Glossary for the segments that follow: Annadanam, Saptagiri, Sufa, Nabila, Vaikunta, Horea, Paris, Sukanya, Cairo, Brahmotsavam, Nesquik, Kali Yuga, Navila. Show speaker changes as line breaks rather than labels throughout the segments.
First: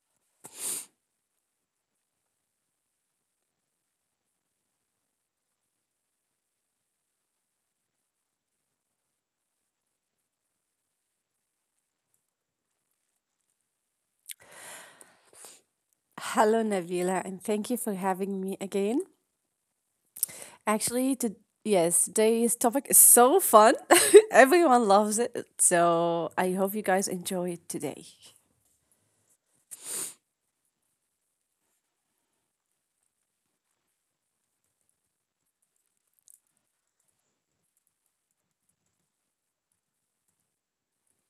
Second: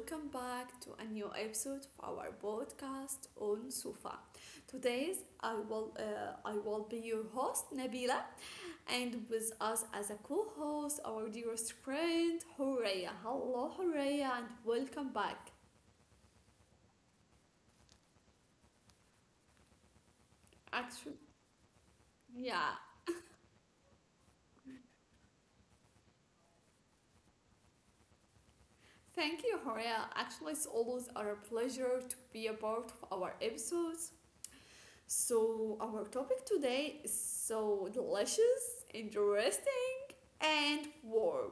welcome back to a new episode of our podcast on Sufa. Today's I will be your host Nabila, and with us as a co-host our dearest friend Horea. Hello, Horea, and welcome back.
Hello, Navila, and thank you for having me again.
Actually,
Actually, to, yes,
yeah.
today's topic is so fun. Everyone loves it. So I hope you guys enjoy it today.
Thank you, Horea. Actually, it's always our pleasure to be a part of our episodes. So, our topic today is so delicious, interesting, and warm.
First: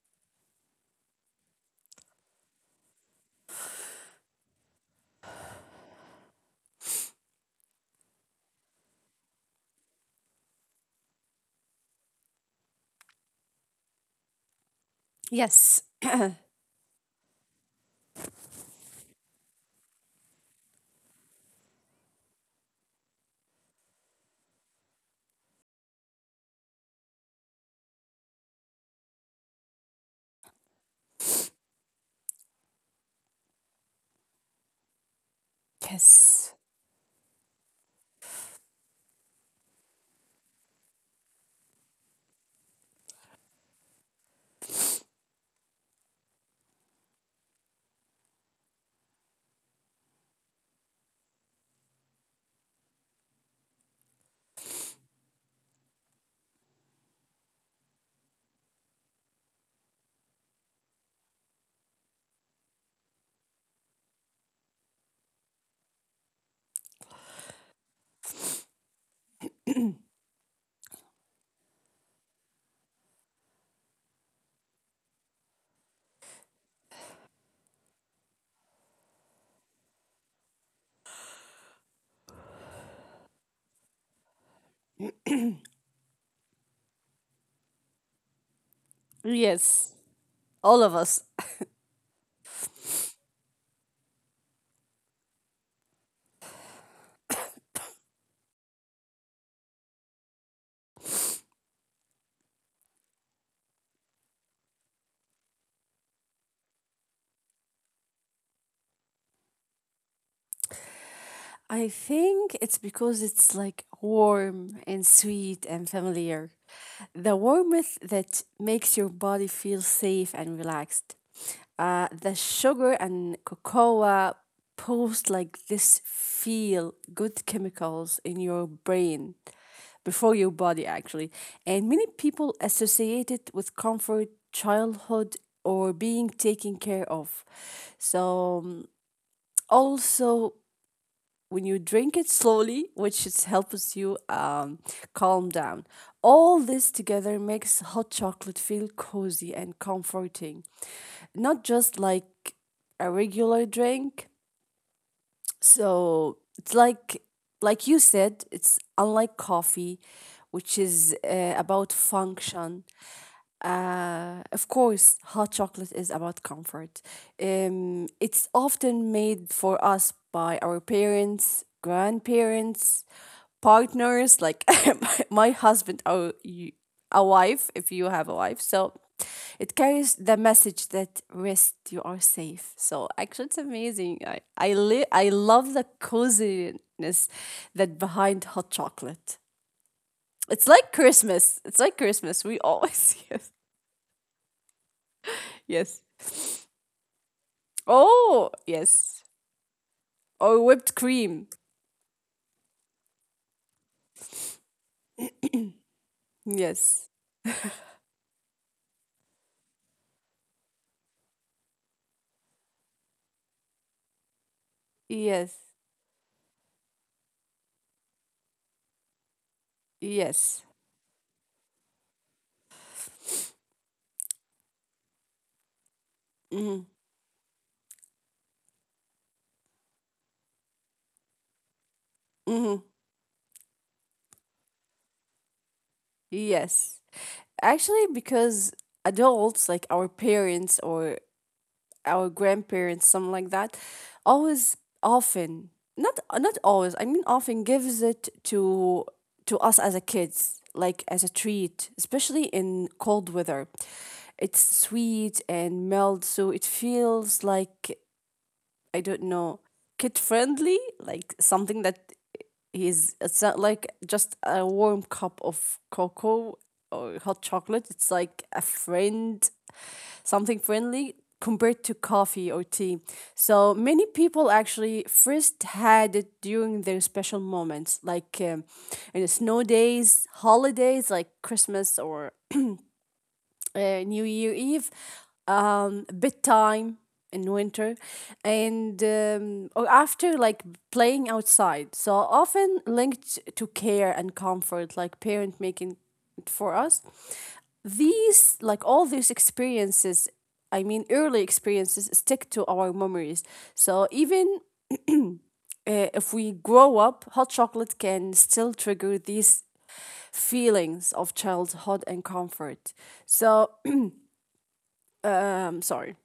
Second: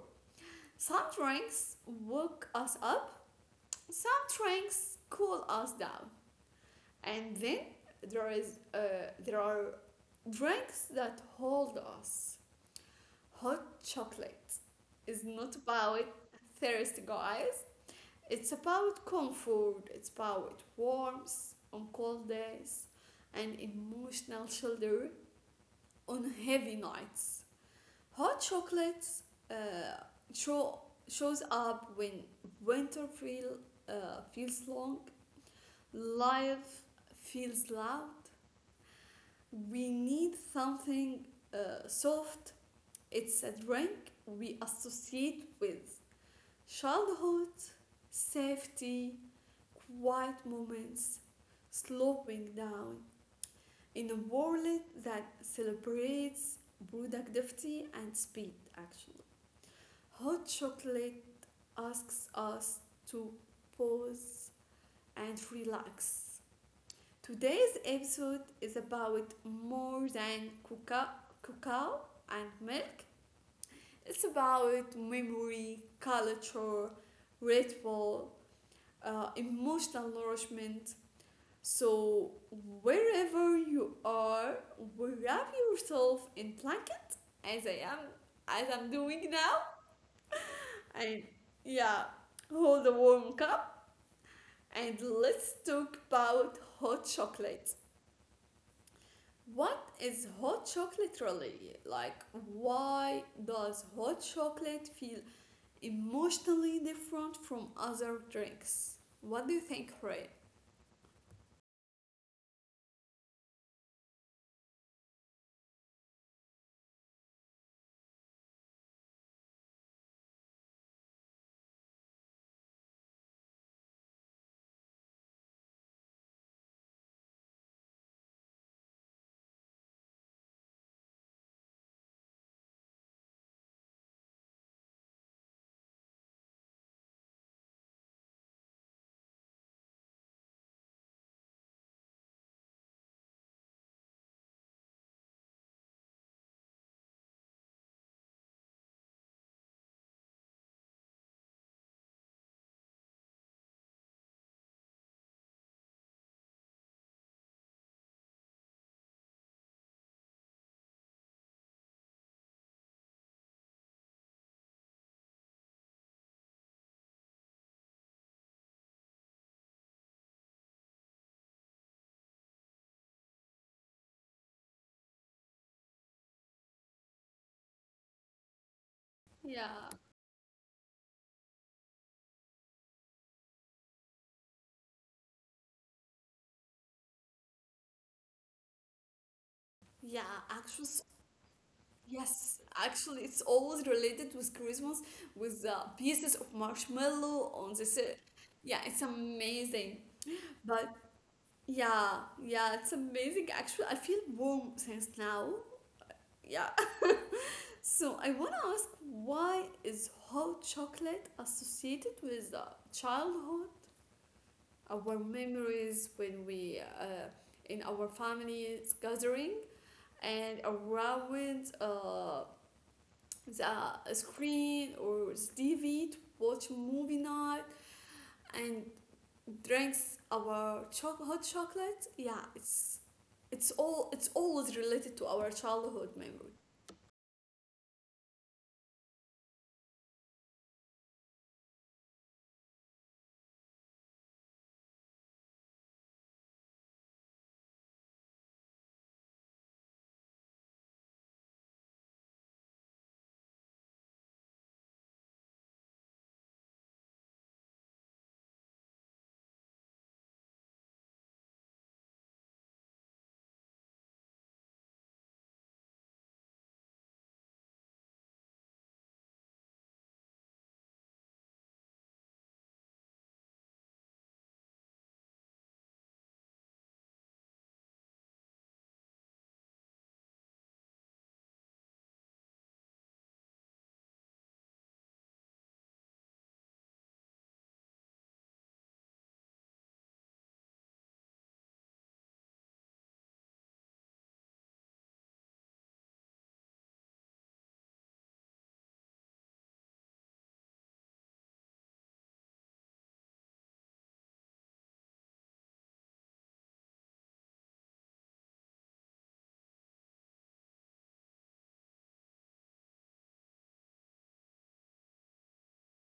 Some drinks wake us up, some drinks cool us down, and then there are drinks that hold us. Hot chocolate is not
Yes.
about thirst, guys. It's about comfort. It's about warmth on cold days and emotional shoulder on heavy nights. Hot chocolates uh, show, shows up when winter feels long,
Yes.
life feels loud. We need something soft. It's a drink we associate with childhood, safety, quiet moments, slowing down in a world that celebrates productivity and speed actually. Hot chocolate asks us to pause and relax. Today's episode is about more than cocoa, cacao and milk. It's about memory, culture, ritual, emotional nourishment. So wherever you are, wrap yourself in blanket as I am, as I'm doing now,
Yes. All of us.
and yeah, hold a warm cup. And let's talk about hot chocolate. What is hot chocolate really? Like, why does hot chocolate feel emotionally different from other drinks? What do you think, Ray?
I think it's because it's like warm and sweet and familiar. The warmth that makes your body feel safe and relaxed. The sugar and cocoa post like this feel good chemicals in your brain before your body actually, and many people associate it with comfort childhood or being taken care of, so also when you drink it slowly, which is helps you calm down. All this together makes hot chocolate feel cozy and comforting, not just like a regular drink. So it's like you said, it's unlike coffee, which is about function. Of course, hot chocolate is about comfort. It's often made for us by our parents, grandparents, partners, like my husband or you, a wife if you have a wife. So it
Yeah,
carries the message that rest, you are safe. So actually, it's amazing. I love the coziness that behind hot chocolate.
yeah,
It's
actually,
like Christmas. It's like Christmas. We
yes,
always
actually, it's
yes.
always related with Christmas with the
Yes.
pieces of marshmallow on the.
Oh,
Yeah, it's
yes.
amazing.
Or whipped
But
cream.
yeah, yeah, it's amazing. Actually, I feel warm since now. Yeah.
Yes.
So I want to ask why is hot chocolate associated with childhood, our
Yes.
memories when we in our families gathering
Yes.
and around the screen or TV to watch
Mhm.
movie night and drinks our choc hot chocolate. Yeah, it's always related to our childhood memory.
Yes. Actually, because adults like our parents or our grandparents, something like that, always often, not always, I mean often gives it to us as a kids, like as a treat, especially in cold weather. It's sweet and mild, so it feels like, I don't know, kid friendly, like something that is, it's not like just a warm cup of cocoa or hot chocolate. It's like a friend, something friendly compared to coffee or tea. So many people actually first had it during their special moments, like in the snow days, holidays like Christmas or New Year Eve, bedtime in winter, and or after like playing outside. So often linked to care and comfort, like parent making it for us. These, like all these experiences, I mean early experiences, stick to our memories. So even if we grow up, hot chocolate can still trigger these feelings of childhood and comfort. So, sorry.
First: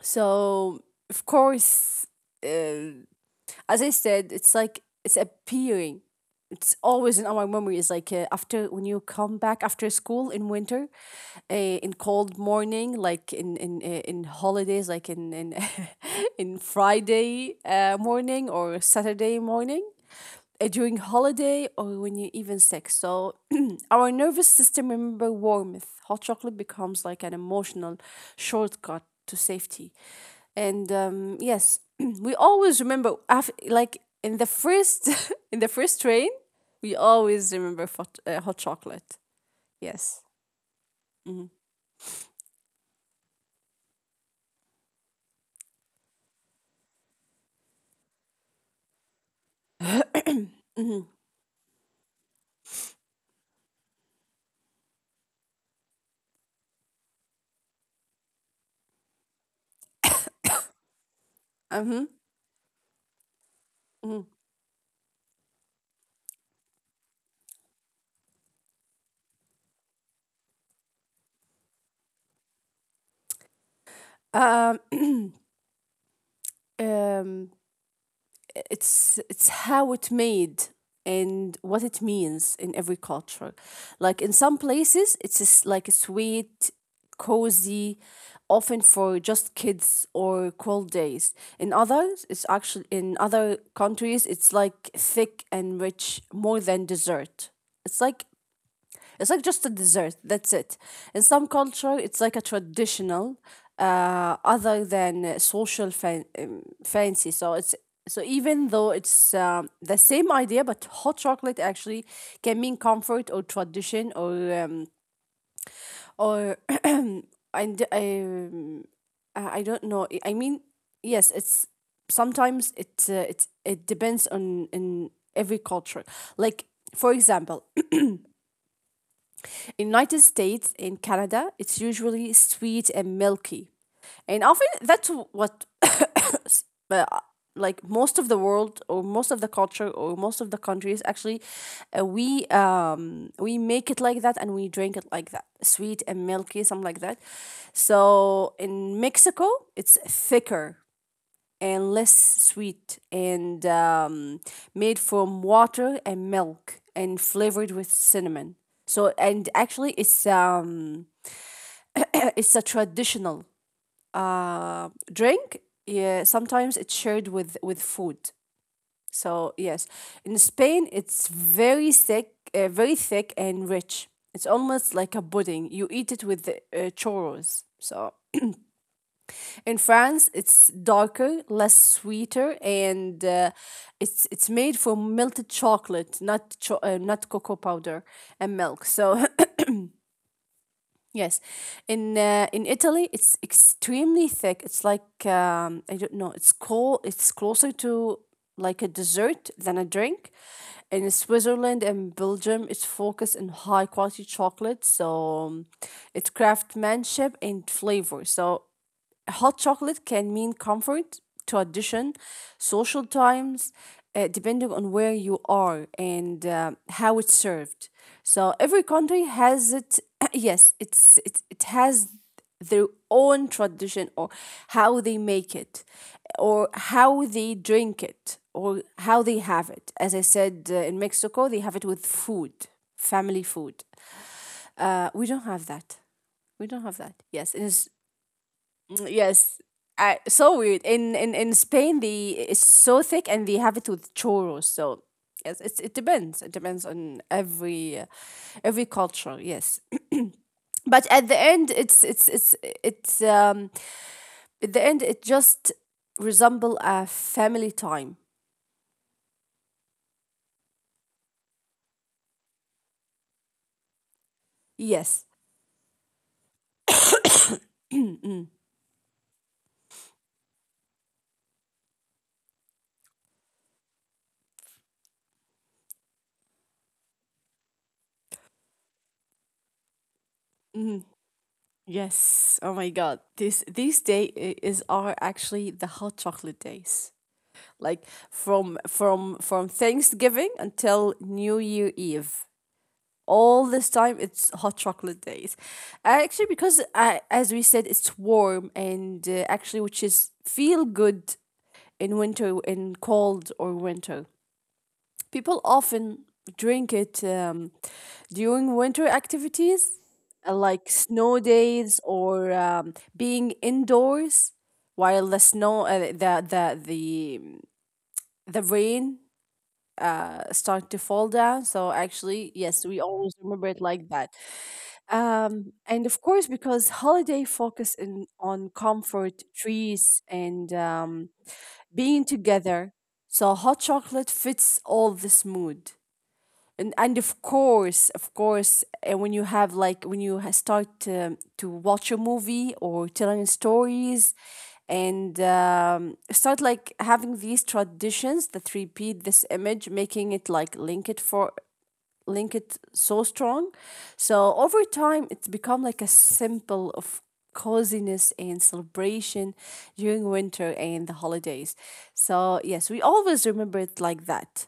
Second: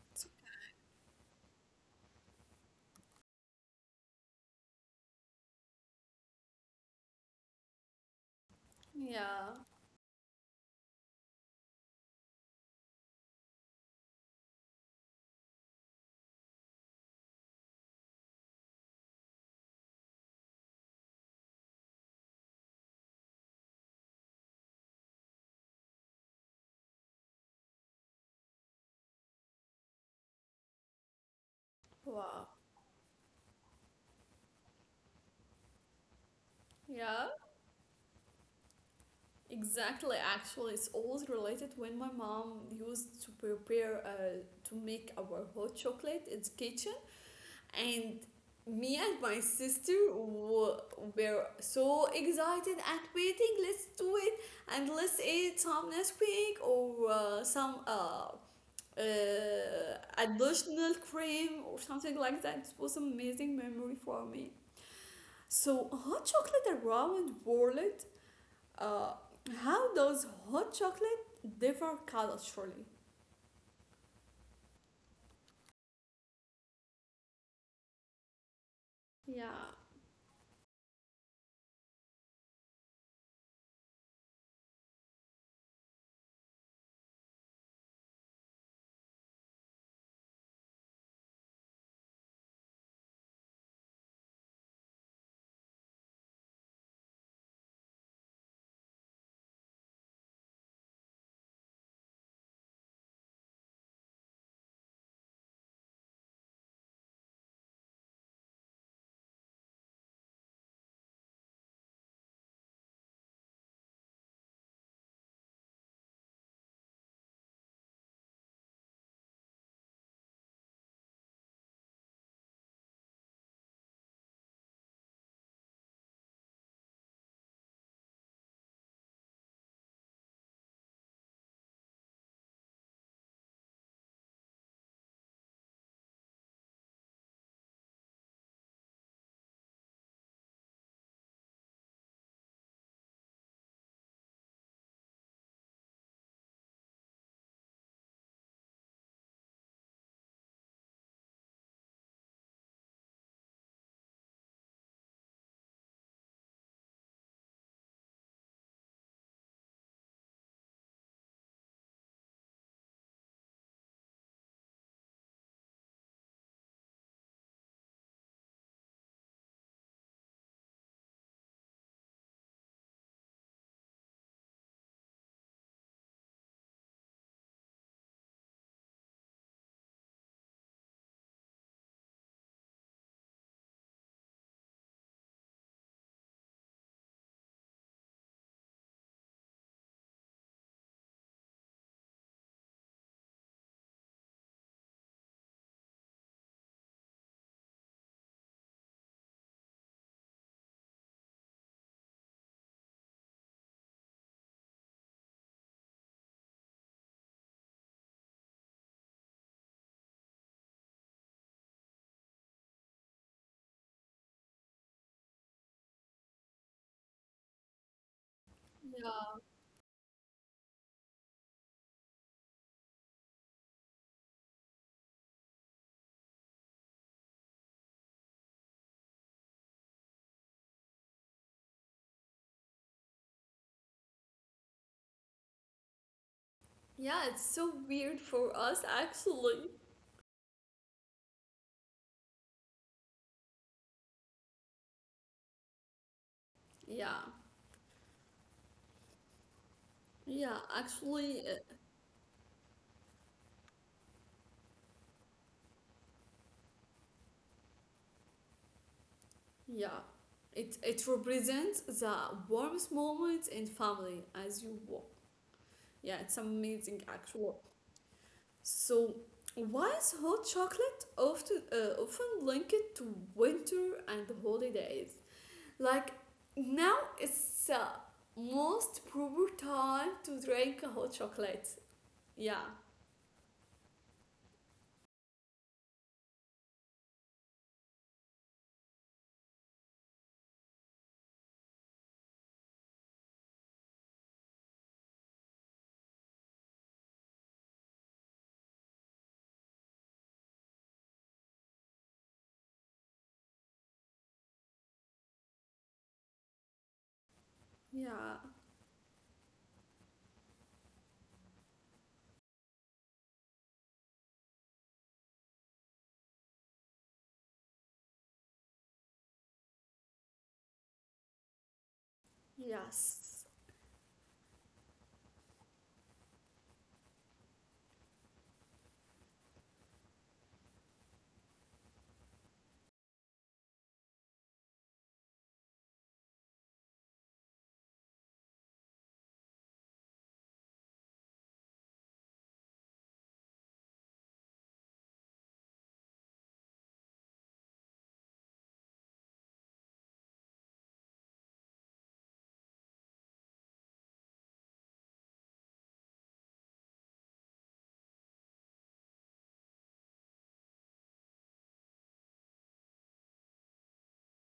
So, of course, as I said, it's like it's appearing. It's always in our memory. It's like after when you come
Yeah.
back after school in winter, uh, in cold morning, like in holidays, like in in Friday morning or Saturday morning, during holiday or when you're even sick. So our nervous system remember warmth. Hot chocolate becomes like an emotional shortcut to safety. And yes, we
Wow.
always remember after, like in the first in the first train, we
Yeah.
always remember hot chocolate.
Exactly.
Yes.
Actually, it's always related when my mom used to prepare to make our hot chocolate in the kitchen, and me and my sister were so excited and waiting. Let's do it and let's eat some Nesquik or some uh, additional cream or
Mm-hmm.
something like that. It was amazing memory
Mm-hmm.
for me. So hot chocolate around world, uh, how does hot chocolate differ culturally?
Um, um, it's
Yeah.
how it made and what it means in every culture. Like in some places, it's just like a sweet, cozy, often for just kids or cold days. In others, it's actually, in other countries, it's like thick and rich, more than dessert. It's like, it's like just a dessert. That's it. In some culture, it's like a traditional, other than social fancy. So it's, so even though it's the same idea, but hot chocolate actually can mean comfort or tradition or and I don't know. I mean, yes, it's sometimes it depends on in every culture. Like for example, in United States in Canada, it's usually sweet and milky. And often that's what uh, like most of the world or most of the culture or most of the countries actually we make it like that and we drink it like that, sweet and milky, something like that. So in Mexico, it's thicker and less sweet and made from water and milk and flavored with cinnamon. So, and actually it's a traditional drink. Yeah, sometimes it's shared with food. So yes, in Spain it's very thick and rich. It's almost like a pudding. You eat it with churros. So in France, it's darker, less sweeter, and it's made from melted chocolate, not cocoa powder and milk. So yes, in Italy, it's extremely thick. It's like I don't know. It's cold. It's closer to like a dessert than a drink. In Switzerland and Belgium, it's focused on high quality chocolate, so um, it's craftsmanship and flavor. So hot chocolate can mean comfort, tradition, social times, depending on where you are and how it's served. So every country has it. Yes, it has their own tradition, or how they make it, or how they drink it, or how they have it. As I said, in Mexico, they have it with food, family food. We don't have that. We don't have that.
Yeah,
Yes, it
it's
is.
so weird for us
Mm, yes.
actually.
I, so weird. In Spain, they, it's so thick and they have it with churros. So yes, it's, it depends. It depends on
Yeah.
every culture. Yes,
Yeah,
but at the
actually,
end,
uh,
it's at the end it just resemble a family time.
yeah. It it represents the warmest moments in family as you
Yes.
walk. Yeah, it's amazing actually. So, why is hot chocolate often linked to winter and holidays? Like now it's most proper time to drink hot chocolate.
Yes. Oh
Yeah.
my God. This these day I- is are actually the hot chocolate days. Like from Thanksgiving until New Year Eve. All this time it's hot chocolate days. Actually because I, as we said it's warm and actually which is feel good in winter, in cold or winter people often drink it
Yeah.
during winter activities, like snow days or being indoors while the snow the rain start to fall down, so actually yes we always
Yes.
remember it like that. And of course, because holiday focus in, on comfort, trees, and being together. So hot chocolate fits all this mood. And of course, when you have, like when you start to watch a movie or telling stories and start like having these traditions that repeat this image, making it like link it so strong. So over time, it's become like a symbol of coziness and celebration during winter and the holidays. So yes, we always remember it like that.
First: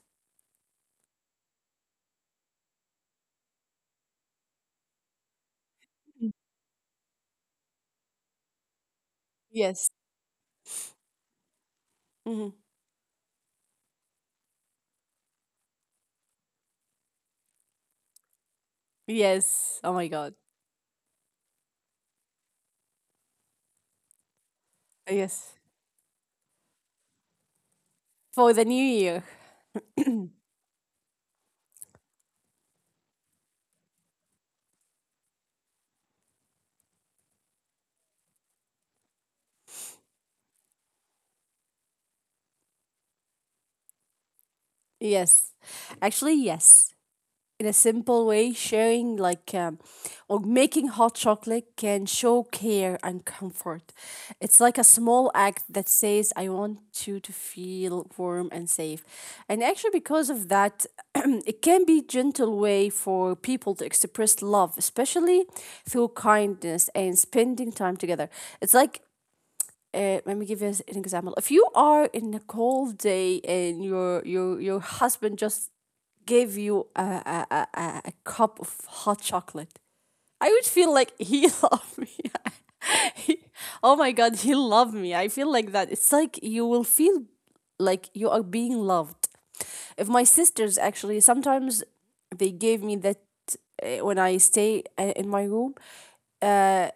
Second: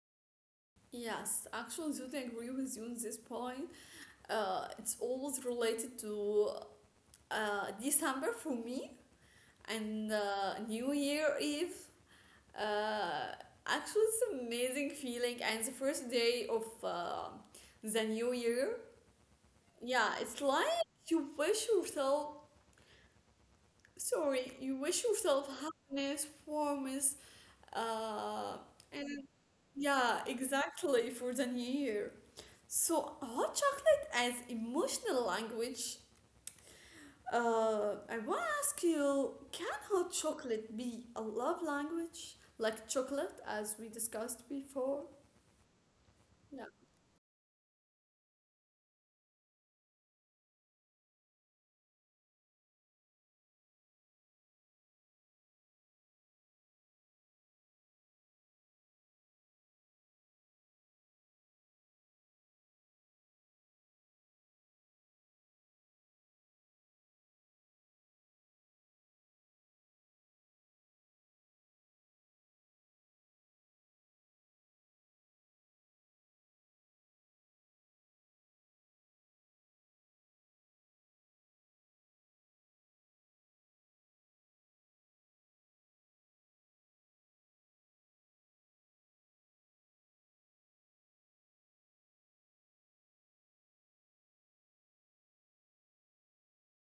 Yes. Actually, totally agree with you on this point. It's always related to December for me
Yes.
and New Year Eve.
Hmm.
Uh, Actually, it's an amazing feeling and the first day of the new year.
Yes. Oh
Yeah,
my
it's
God.
like you wish yourself. Sorry, you wish yourself
Yes.
happiness, warmth, uh,
For the new
and
year.
yeah, exactly for the new year. So, hot chocolate as emotional language. I want to ask you, can hot chocolate be a love language? Like chocolate, as we discussed before?
Yes. Actually,
Yeah.
yes. In a simple way, sharing like or making hot chocolate can show care and comfort. It's like a small act that says, I want you to feel warm and safe. And actually, because of that, it can be gentle way for people to express love, especially through kindness and spending time together. It's like let me give you an example. If you are in a cold day and your husband just gave you a cup of hot chocolate, I would feel like he loved me. He- oh my god, he loved me. I feel like that. It's like you will feel like you are being loved. If my sisters actually sometimes they gave me that, when I stay in my room. Uh,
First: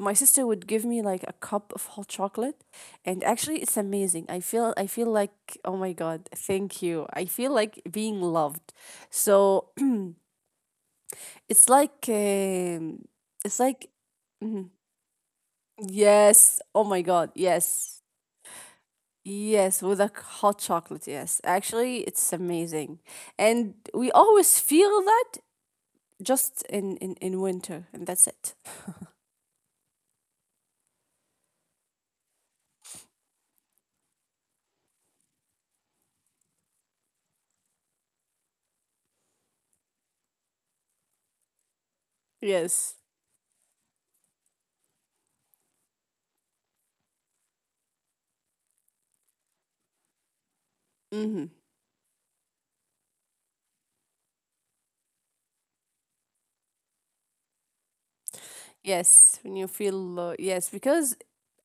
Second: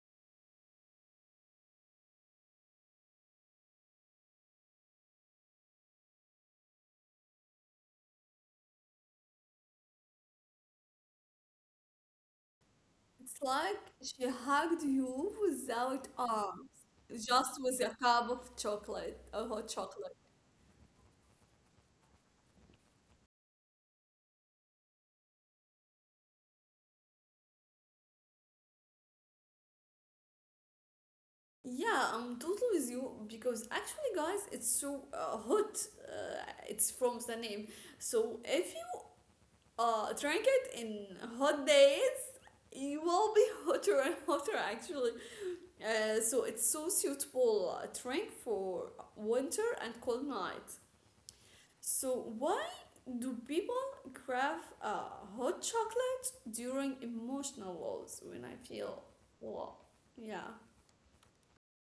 my sister would give me like a cup of hot chocolate, and actually it's amazing. I feel, I feel like, oh my god, thank you, I feel like being loved. So it's like um,
It's
it's like
like she hugged you without
yes,
arms,
oh my god,
just with a
yes.
cup of chocolate, a hot
Yes, with a
chocolate.
hot chocolate, yes, actually it's amazing. And we always feel that just in winter and that's it.
Yeah, I'm totally with you because actually, guys, it's so hot. Uh, it's from the name. So if you drink it in hot days, you
Yes.
will be hotter and hotter actually. So it's so suitable drink for winter and cold night. So why do people crave hot chocolate during emotional lows? When I feel
Yes, when
low,
you feel
yeah.
yes, because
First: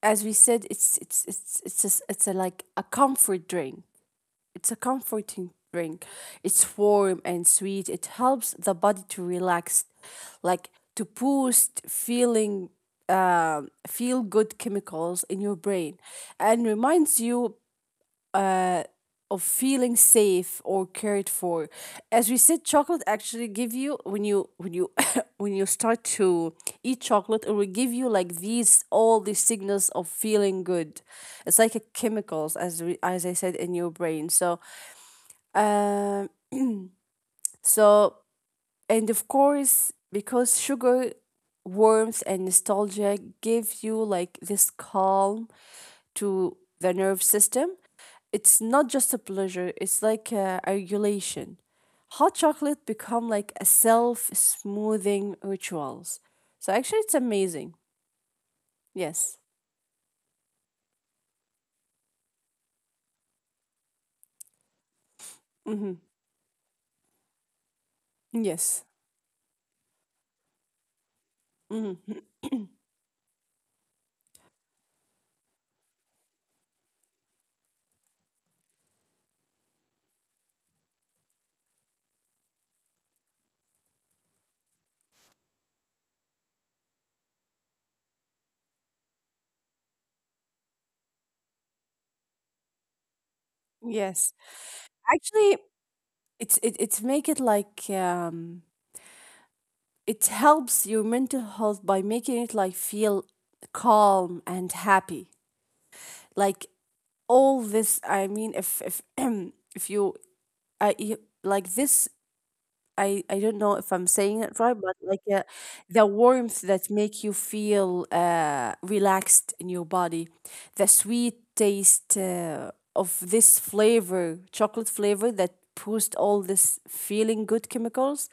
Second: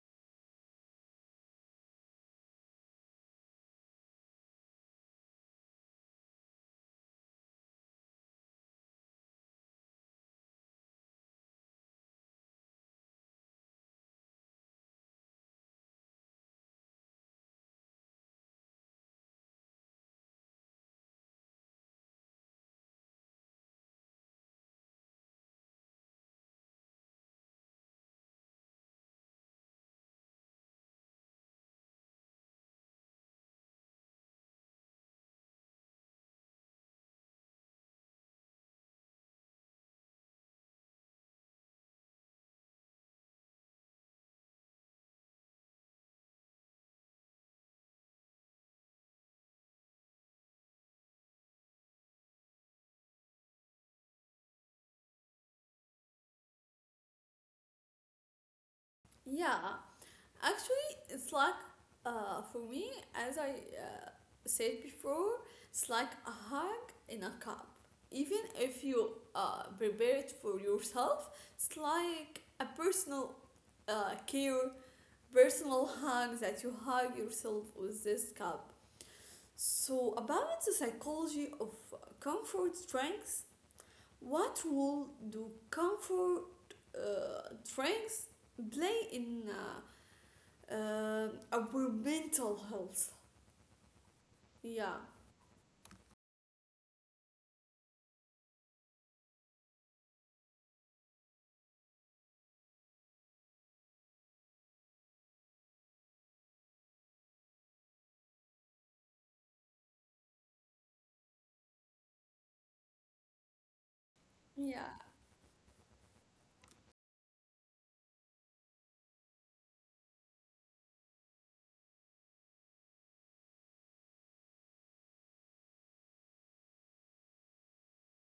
as we said, it's just, it's a, like a comfort drink. It's a comforting drink. It's warm and sweet. It helps the body to relax, like to boost feeling, feel good chemicals in your brain, and reminds you uh, of feeling safe or cared for. As we said chocolate actually give you when you when you start to eat chocolate it will give you like these, all these signals of feeling good. It's like a chemicals, as we, as I said, in your brain. So um so, and of course because sugar, warmth and nostalgia give you like this calm to the nerve system. It's not just a pleasure, it's like a regulation. Hot chocolate become like a self-smoothing rituals. So actually it's amazing. Yes.
Yeah, actually, it's like for me, as I said before, it's
Mm-hmm.
like a hug in a cup. Even
Yes.
if you prepare it for yourself, it's
Mm-hmm.
like a personal care, personal hug that you hug yourself with this cup. So, about the psychology of comfort drinks, what role do comfort drinks play in our mental health.
Yes.
Yeah,
Actually, it's make it like it helps your mental health by making it like feel calm and happy. Like all this, I mean, if if you like this, I don't know if I'm saying it right, but
yeah,
like the warmth that make you feel relaxed in your body, the sweet taste of this flavor, chocolate flavor that boost all this feeling good chemicals,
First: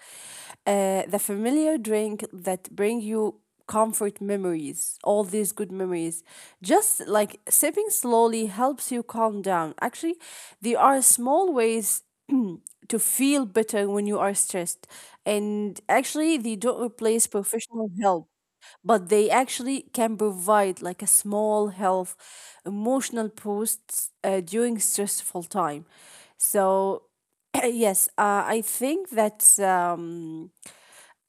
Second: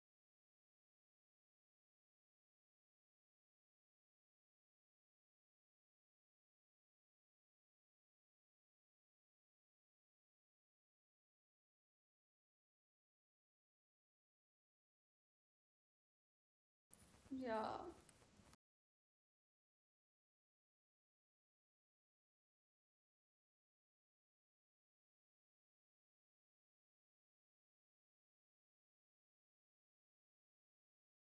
the familiar drink that bring you comfort memories, all these good memories. Just like sipping slowly helps you calm down. Actually, there are small ways to feel better when you are stressed. And actually, they don't replace
yeah.
professional help, but they actually can provide like a small health, emotional boosts during stressful time. So, yes, I think that.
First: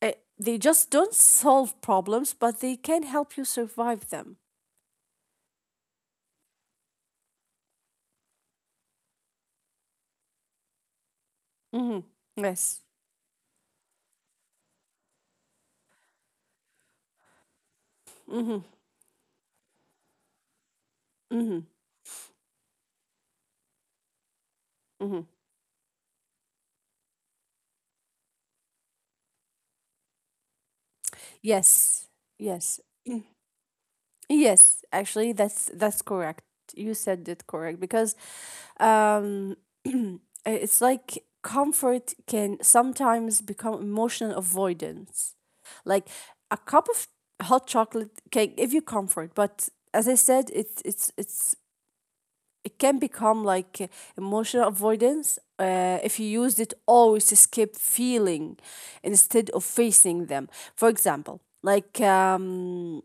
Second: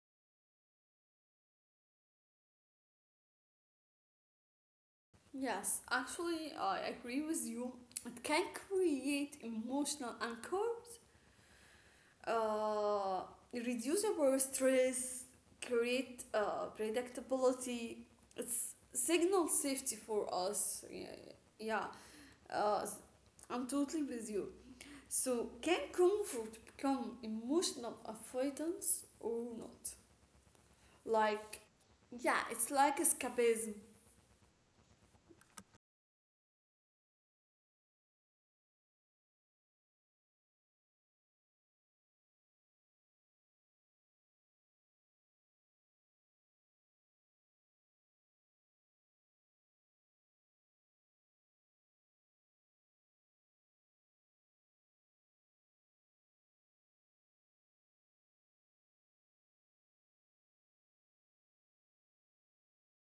They just don't solve problems, but they can help you survive them.
Yes, actually, I agree with you. It can create emotional anchors,
Hmm. Yes.
uh, reduce our stress, create predictability.
Hmm.
It's signal safety for us. Yeah,
Hmm.
yeah. Uh, I'm totally with you.
Hmm.
So, can comfort become emotional avoidance or not? Like,
Yes.
yeah, it's
Yes.
like escapism.
Yes. Actually, that's correct. You said it correct because um, eh, it's like comfort can sometimes become emotional avoidance. Like a cup of hot chocolate can give you comfort, but as I said, it can become like emotional avoidance if you use it always to skip feeling instead of facing them. For example, like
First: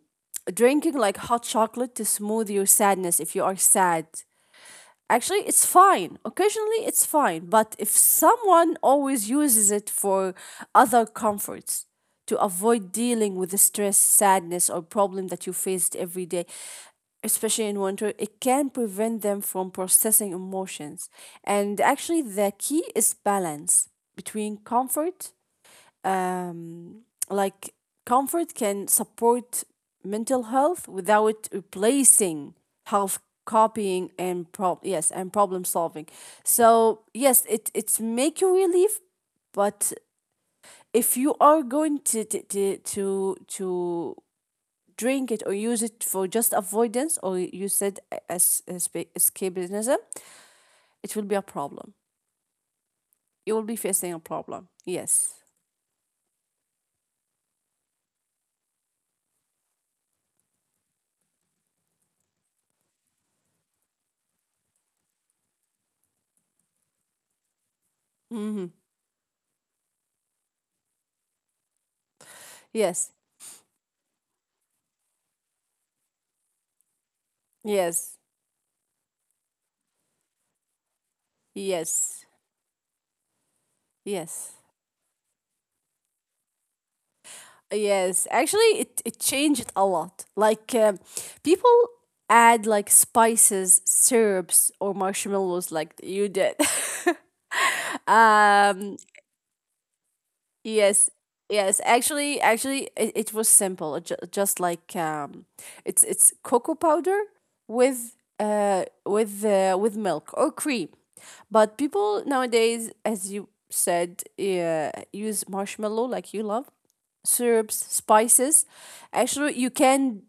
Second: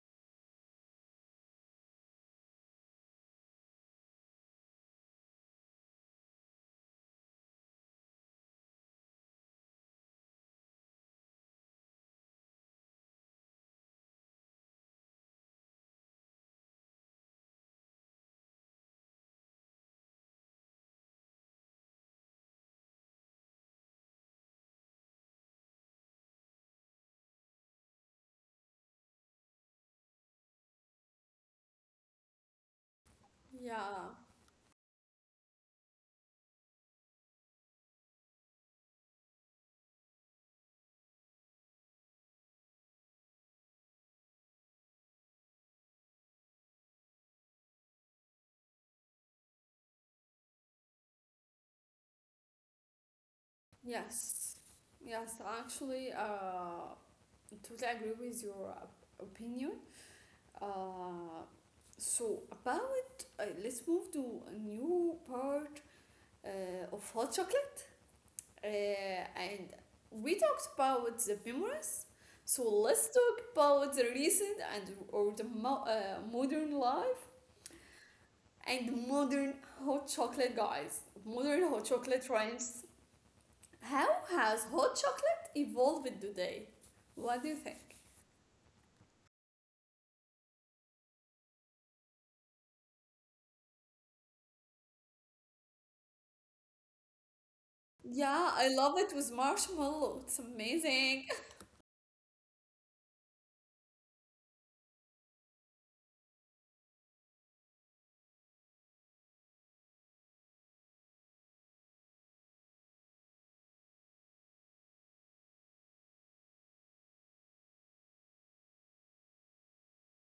drinking like hot chocolate to smooth your sadness. If you are sad, actually it's fine, occasionally it's fine. But if someone always uses it for other comforts, to avoid dealing with the stress, sadness, or problem that you faced every day, especially in winter, it can prevent them from processing emotions. And actually the key is balance between comfort. um, like, comfort can support mental health without replacing health copying
Yeah,
and prob yes, and problem solving. So yes, it's make you relief. But if you are going to drink it or use it for just avoidance, or you said, as escapism, it will be a problem. You will be facing a
yes,
problem. Yes.
yes. Actually, I totally agree with your opinion. Uh, so about let's move to a new part of hot chocolate,
Hmm.
and we talked about the memories. So let's
Yes.
talk about the recent and or the modern life
Yes.
and modern hot chocolate, guys. Modern hot
Yes.
chocolate trends. How
Yes.
has hot chocolate evolved today? What do you think?
Yes. Actually, it changed a lot. Like, people add like spices, syrups, or marshmallows, like you did.
Yeah, I
um,
love it with marshmallow. It's
Yes,
amazing.
yes. Actually, it was simple. Just like it's cocoa powder with milk or cream, but people nowadays, as you said, use marshmallow like you love, syrups, spices. Actually, you can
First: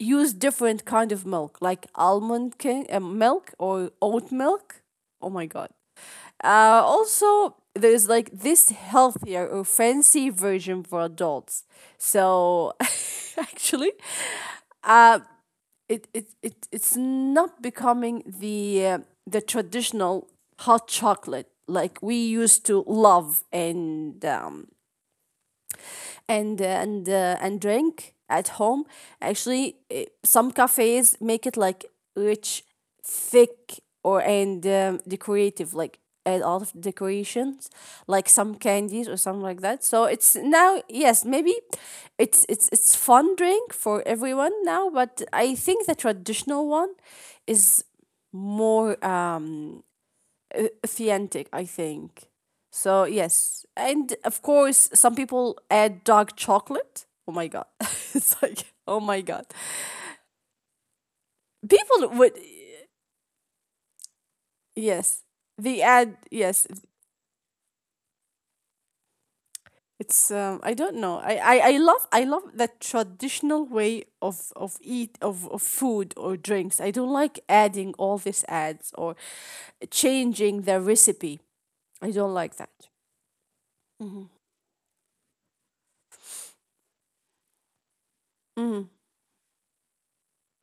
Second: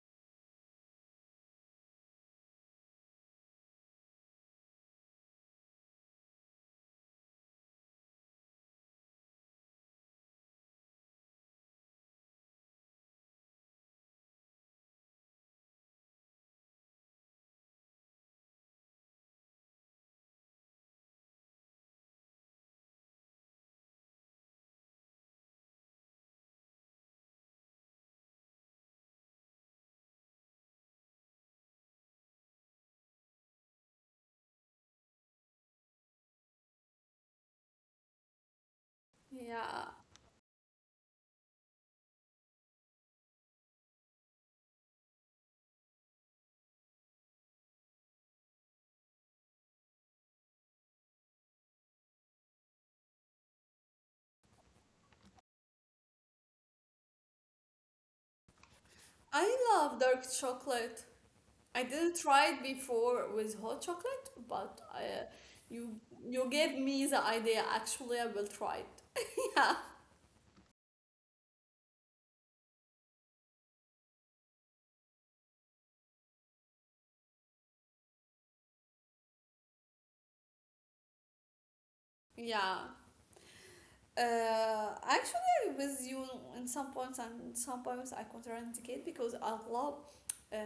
use different kind of milk like almond king, milk or oat milk. Oh my god. Also, there's like this healthier or fancy version for adults, so actually, uh, it it's not becoming the traditional hot chocolate like we used to love and drink at home. Actually, some cafes make it like rich, thick, or and decorative, like add all of decorations, like some candies or something like that.
Yeah,
So it's now, yes, maybe it's fun drink for everyone now, but I think the traditional one is more authentic, I think. So, yes. And of course, some people add dark chocolate. Oh my God. It's like, oh my God.
I love dark chocolate. I
People
didn't
would,
try it before with hot chocolate,
yes, they
you
add,
you
yes.
gave me the idea. Actually, I will try it.
It's I don't know. I love that traditional way of eat of food or drinks. I don't like adding all these ads or changing the recipe. I don't like that.
Yeah.
Hmm.
Actually, I'm with you in some points and some points I
Hmm.
contraindicate because I love uh,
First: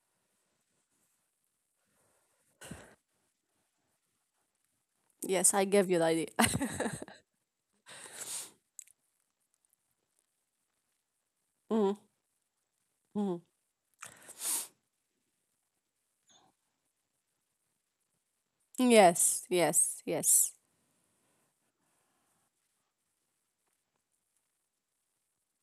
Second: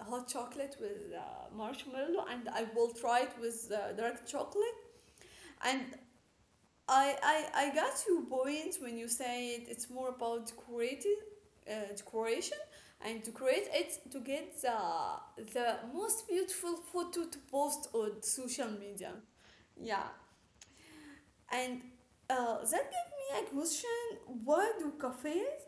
hot chocolate with marshmallow and I will try it with dark chocolate.
Yes, I
And
give you the idea.
I got your point when you say it's more about decorating, decoration and to create it to get the most beautiful photo to post on social media.
Yes,
Yeah.
yes, yes,
And that gave me a question, why do cafes,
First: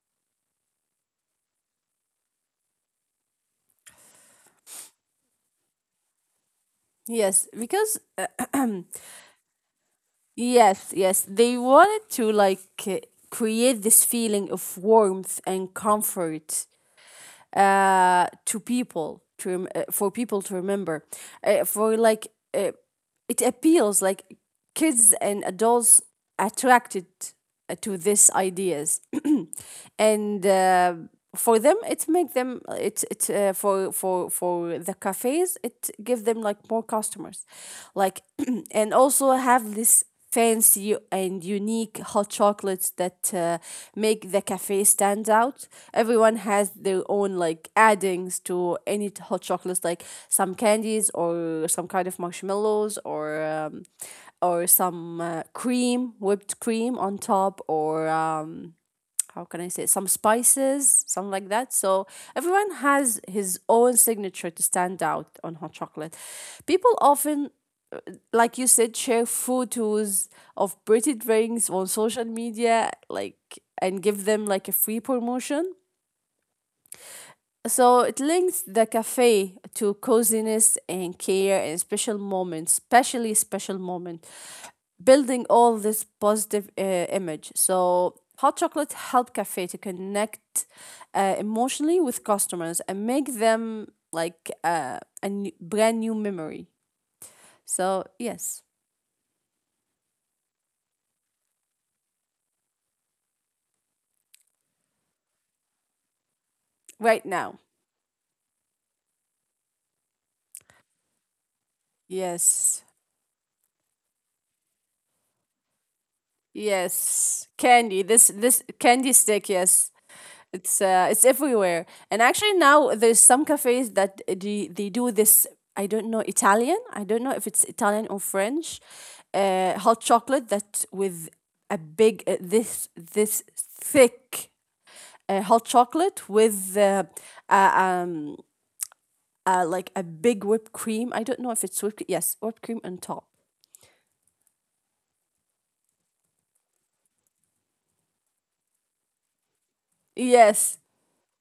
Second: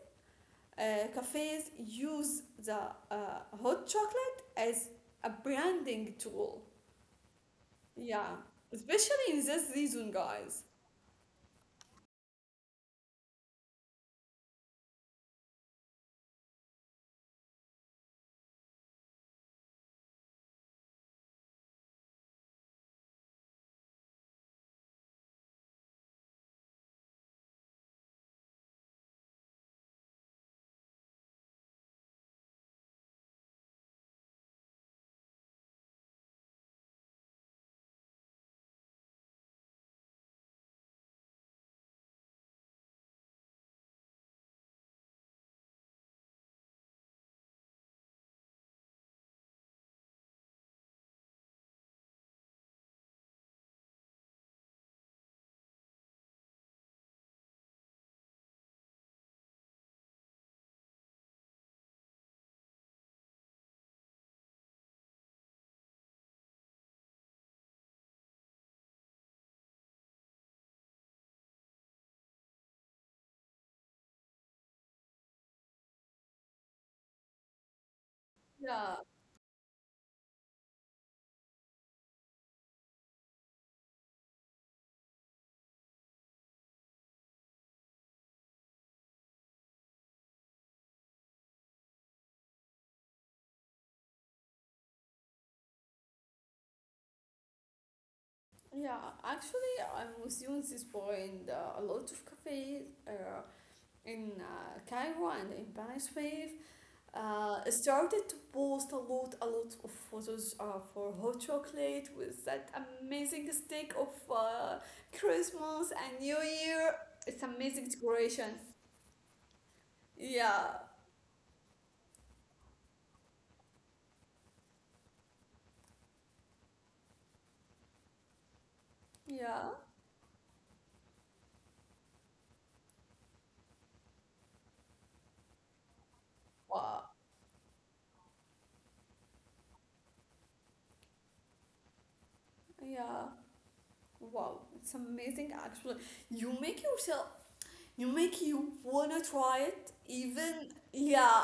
uh, cafes use the hot chocolate as a branding tool?
yes. Because
Yeah, especially in this season, guys.
yes, yes, they wanted to, like, uh, create this feeling of warmth and comfort to people to for people to remember for, like, uh, it appeals like kids and adults attracted to these ideas. And for them it make them it it for for the cafes, it give them like more customers, like, and also have this fancy and unique hot chocolates that make the cafe stand out. Everyone has their own like addings to hot chocolates, like some candies or some kind of marshmallows, or some cream, whipped cream on top, or how can I say, some spices, something like that. So everyone has his own signature to stand out on hot chocolate. People often, like you said, share photos of pretty drinks on social media, like, and give them like a free promotion. So it links the
Yeah,
cafe to coziness and care and special moments, especially special moment, building all this positive image. So hot chocolate help cafe to connect emotionally with customers and make them like a new, brand new memory. So yes,
yeah, actually, I'm with you on this point. A lot of cafes in Cairo and in Paris.
right now.
I started to post a lot of photos for hot chocolate with that
Yes.
amazing stick of uh, Christmas and New Year. It's
Yes.
amazing
Candy. This
decoration.
this candy stick, yes.
Yeah,
It's everywhere. And actually now there's some cafes that they do this, I don't know, Italian. I don't know if it's Italian or French.
yeah,
Hot chocolate that with a big, this thick, hot chocolate with
wow,
uh, um like a big whipped cream. I don't know if it's whipped, yes, whipped cream on
yeah,
top.
wow. It's amazing actually. You make yourself, you make you wanna try it. Even
Yes.
yeah,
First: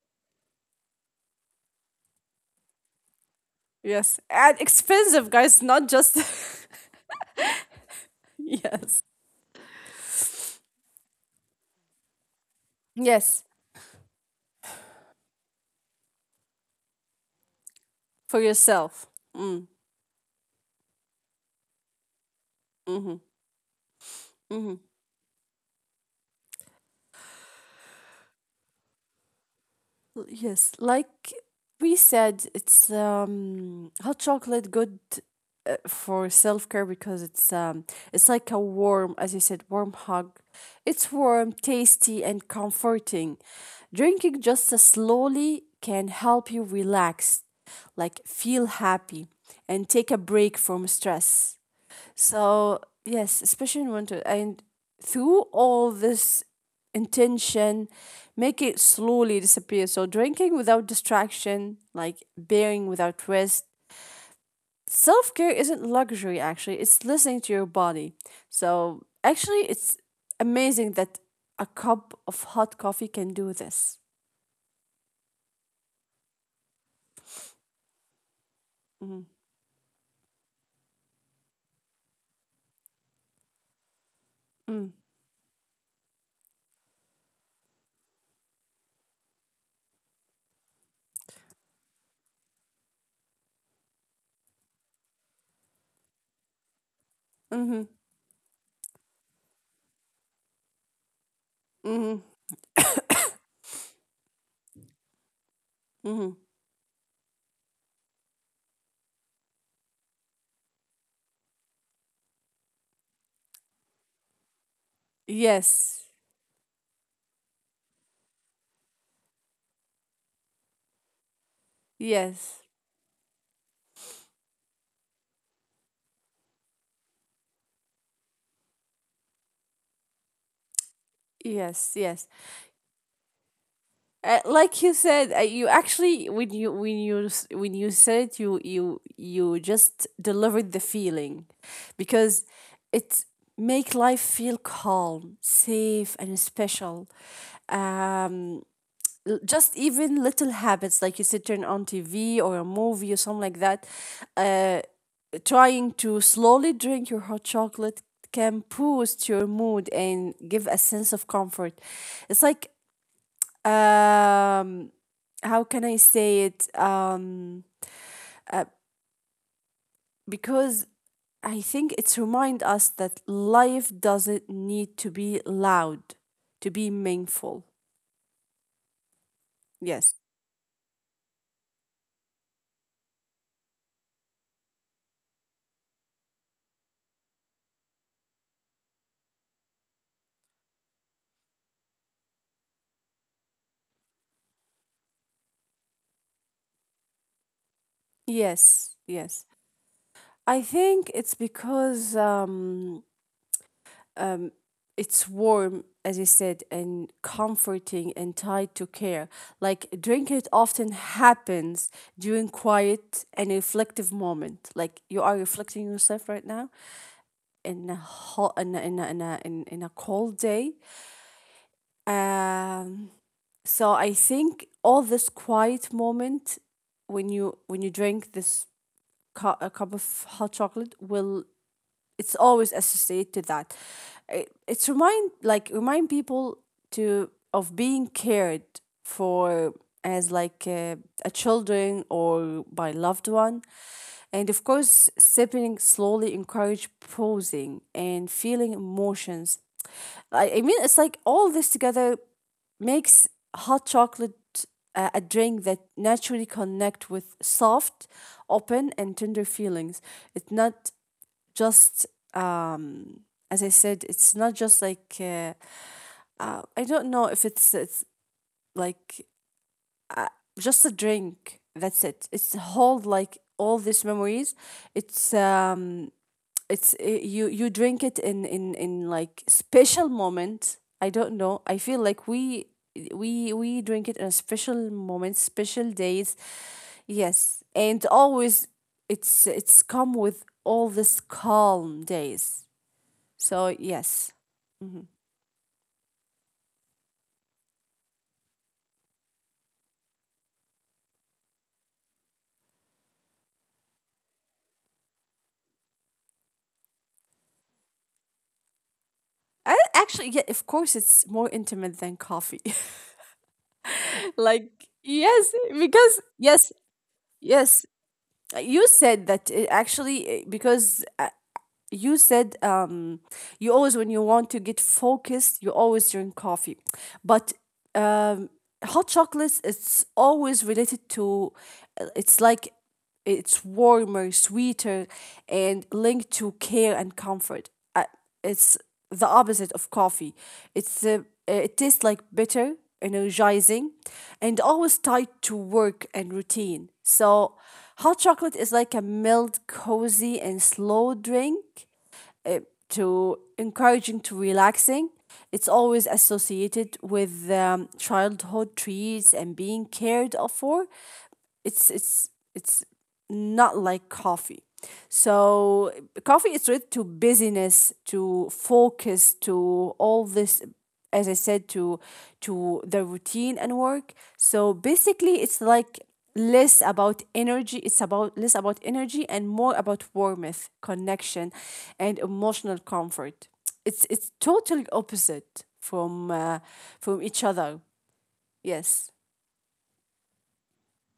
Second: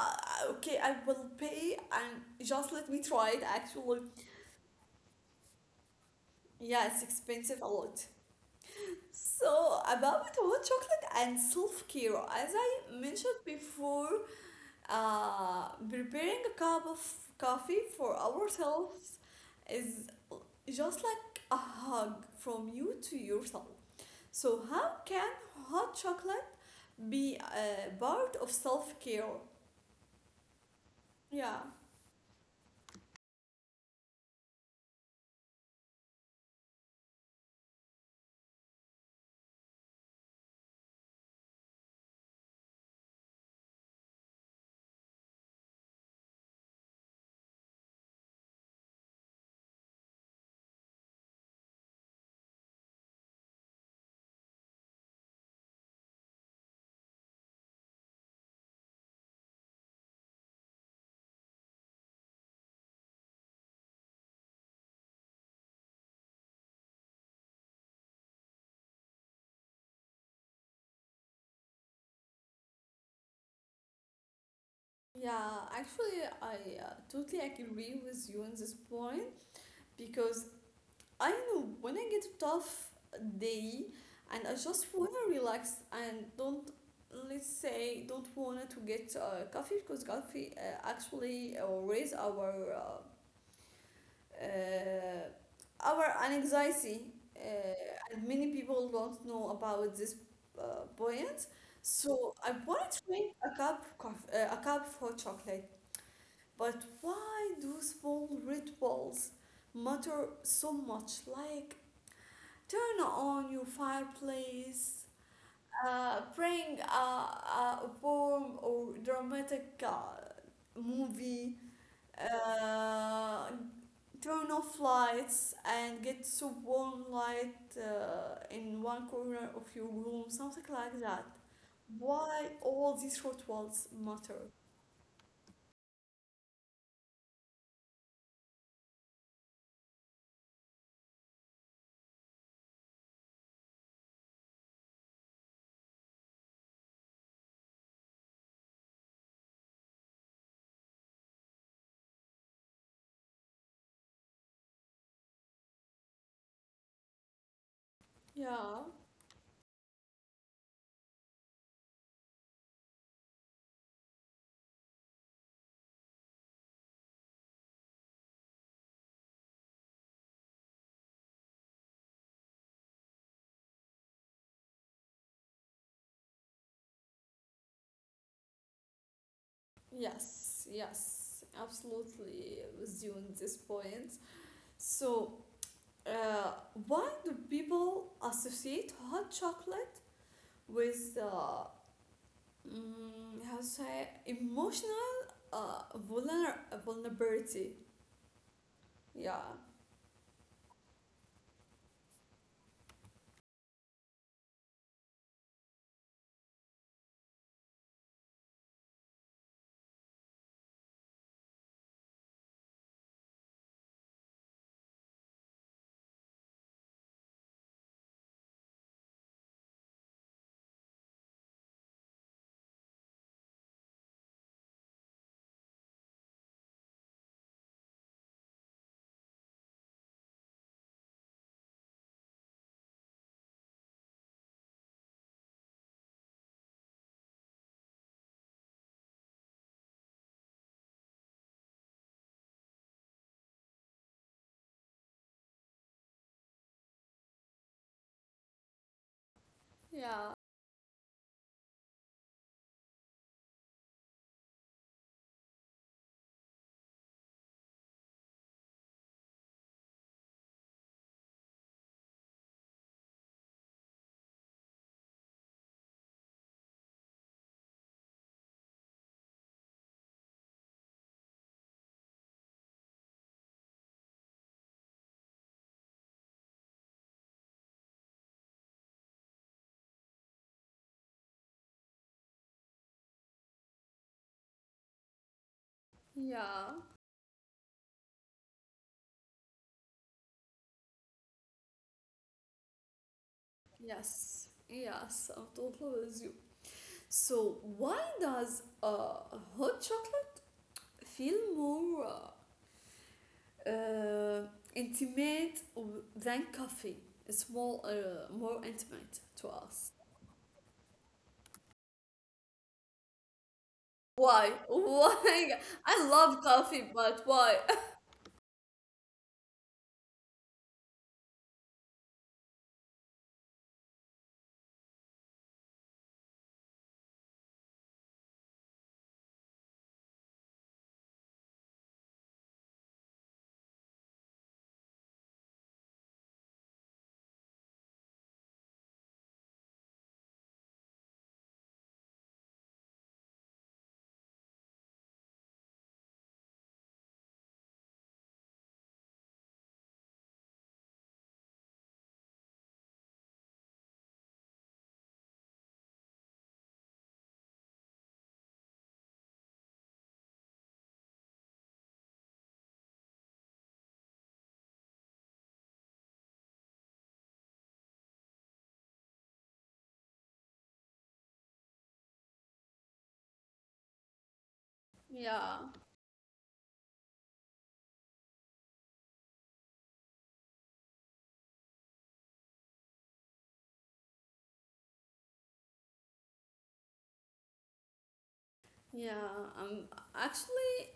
okay, I will pay and just let me try it actually.
Yes. And expensive, guys, not just.
Yeah, it's expensive a lot.
Yes.
So, about hot chocolate and self care, as I mentioned
Yes.
before, preparing a cup of coffee for
For yourself.
ourselves
Mm.
is just like a hug from you to
Mm-hmm.
yourself. So,
Mm-hmm.
how can hot chocolate be a part of self care?
Yes. Like
Yeah.
we said, it's hot chocolate good for self care because it's like a warm, as you said, warm hug. It's warm, tasty, and comforting. Drinking just as slowly can help you relax, like feel happy, and take a break from stress. So, yes, especially in winter. And through all this intention, make it slowly disappear. So, drinking without distraction, like bearing without rest. Self care isn't luxury, actually, it's listening to your body. So, actually, it's amazing that a cup of hot coffee can do this.
Yeah, actually, I totally agree with you on this point because I know when I get a tough day and I just
Mm.
wanna relax and don't, let's say don't wanna to get coffee because coffee actually raise our anxiety uh,
Mm-hmm.
and many people don't know about this point.
Mm-hmm.
So I wanna drink a cup of coffee, a cup of hot chocolate,
Mm-hmm.
but why do small rituals matter so much? Like turn on your fireplace.
Yes.
Bring a warm or dramatic movie.
Yes.
Uh, Turn off lights and get some warm light in one corner of your room, something like that.
Yes. Yes.
Why all these rituals matter?
Like you said, you actually when you when you said it, you just delivered the feeling, because it make life feel calm, safe, and special. Um, just even little habits like you said, turn on TV or a movie or something like that. Uh, Trying to slowly drink your hot chocolate can
Yeah.
boost your mood and give a sense of comfort. It's like, um how can I say it, uh, because I think it's remind us that life doesn't need to be loud to be meaningful. Yes.
Yes. Yes. Absolutely, with you on this point. So Uh, why do people associate hot chocolate with how to say emotional uh, vulner- vulnerability?
Yes.
Yeah,
Yes. I think it's because, um it's warm, as you said, and comforting and tied to care. Like drinking it often happens during quiet and reflective moment, like you are reflecting yourself right now, in a hot in a cold day. Um, so I think all this quiet moment when you drink a cup of hot chocolate will, it's always associated to that. It's remind, like, remind people to of being cared for, as like a children or by loved one. And of course, sipping slowly encourage pausing and feeling emotions.
yeah,
I mean, it's like all this together makes hot chocolate a drink that naturally connect with soft, open, and tender feelings. It's not just, um as I said, it's not just like, I don't know if it's like just a drink. That's it. It's hold like all these memories. It's um it's You drink it in, like, special moment. I don't know. I feel like we drink it in a special moment, special days.
yeah,
Yes, and always it's come with all this calm days. So yes.
yes, yes. I'm totally with you. So why does hot chocolate feel more uh, intimate than coffee? It's more intimate to
I,
us.
actually, yeah, of course, it's more intimate than coffee.
Why?
Like, yes,
Why?
because,
I love
yes,
coffee, but why?
yes, you said that, actually, because. You said, you always when you want to get focused you always drink coffee. But um, hot chocolates, it's always related to, it's like, it's warmer, sweeter, and linked to care and comfort. I, It's the opposite of coffee. It tastes like bitter, energizing, and always tied to work and routine. So, hot chocolate is like a mild, cozy, and slow drink, uh, to encouraging to relaxing. It's always associated with, childhood treats and being cared of for. It's not like coffee. So coffee is related to busyness, to focus, to all this, as I said, to the routine and work. So basically it's
Yeah,
like less about energy, it's about less about energy, and more about warmth, connection, and emotional comfort. It's totally opposite from, from each other. Yes.
yeah. Um, actually,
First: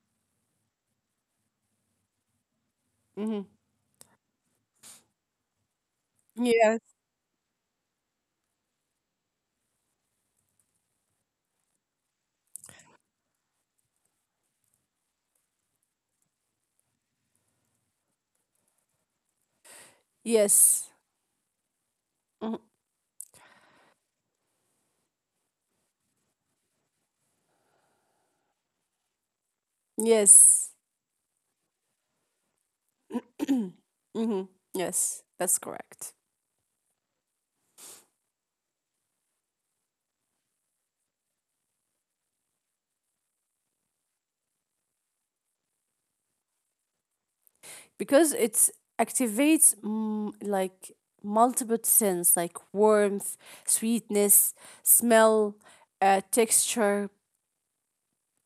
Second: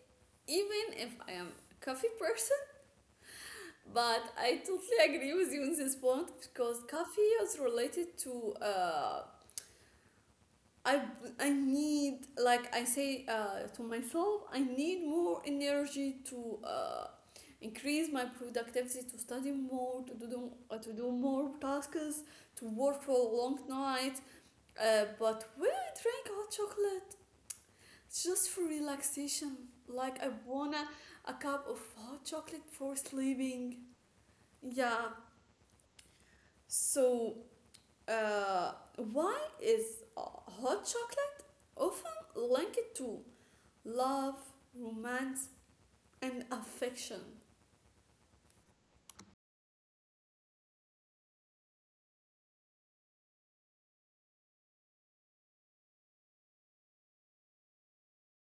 even if I am a coffee person,
Hmm.
but I totally agree with you on this point because
Yes.
coffee is related to I I need like I say to myself, I need more energy to increase my productivity, to study more, to
Yes.
do more tasks, to
Mhm.
work for a long night. But when I drink hot chocolate, it's just for relaxation. Like I wanna
Yes.
a cup of hot chocolate for sleeping.
Hmm.
Yeah.
Yes, that's correct.
So why is hot chocolate often linked to love, romance, and affection?
Because it activates, like, multiple sense like warmth, sweetness, smell, texture.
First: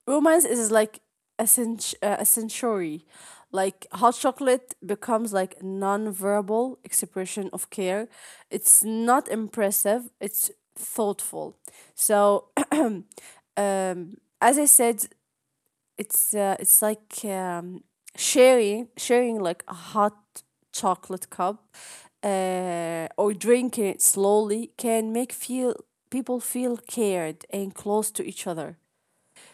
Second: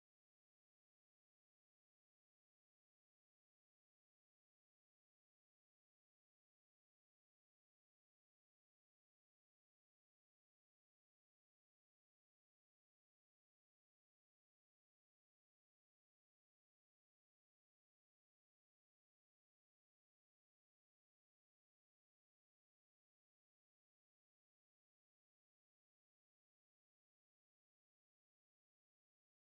Romance is like a sensory. Like hot chocolate becomes like non-verbal expression of care. It's not impressive. It's thoughtful. So um, as I said, it's like, sharing like a hot chocolate cup, or drinking it slowly can make feel people feel cared and close to each other.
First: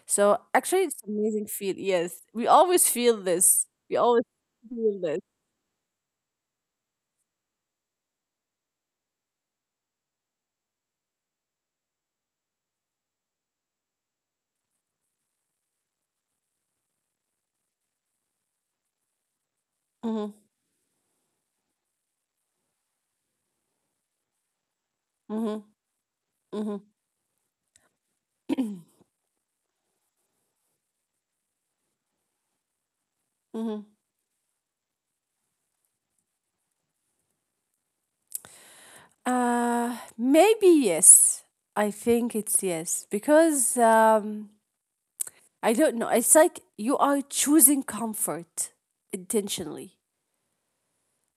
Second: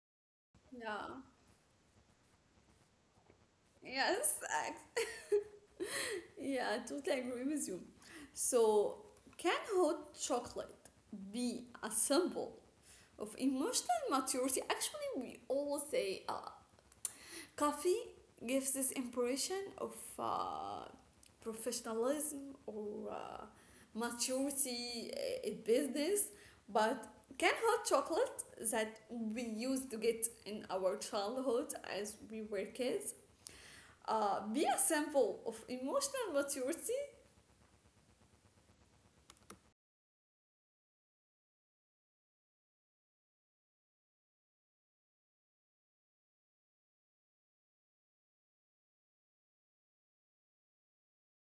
So actually it's
Yeah.
amazing feel, yes. We always feel this. We always
Yes.
feel
ex-
this.
Yeah, I totally agree with you. So can hot chocolate be a symbol of emotional maturity? Actually we all say coffee gives this impression of
Mm-hmm,
professionalism or maturity in
mm-hmm,
business,
mm-hmm,
but can hot chocolate that we used to get in our childhood as we were kids
mm-hmm.
be a sample of emotional maturity?
Maybe yes. I think it's yes because, I don't know. It's like you are choosing comfort intentionally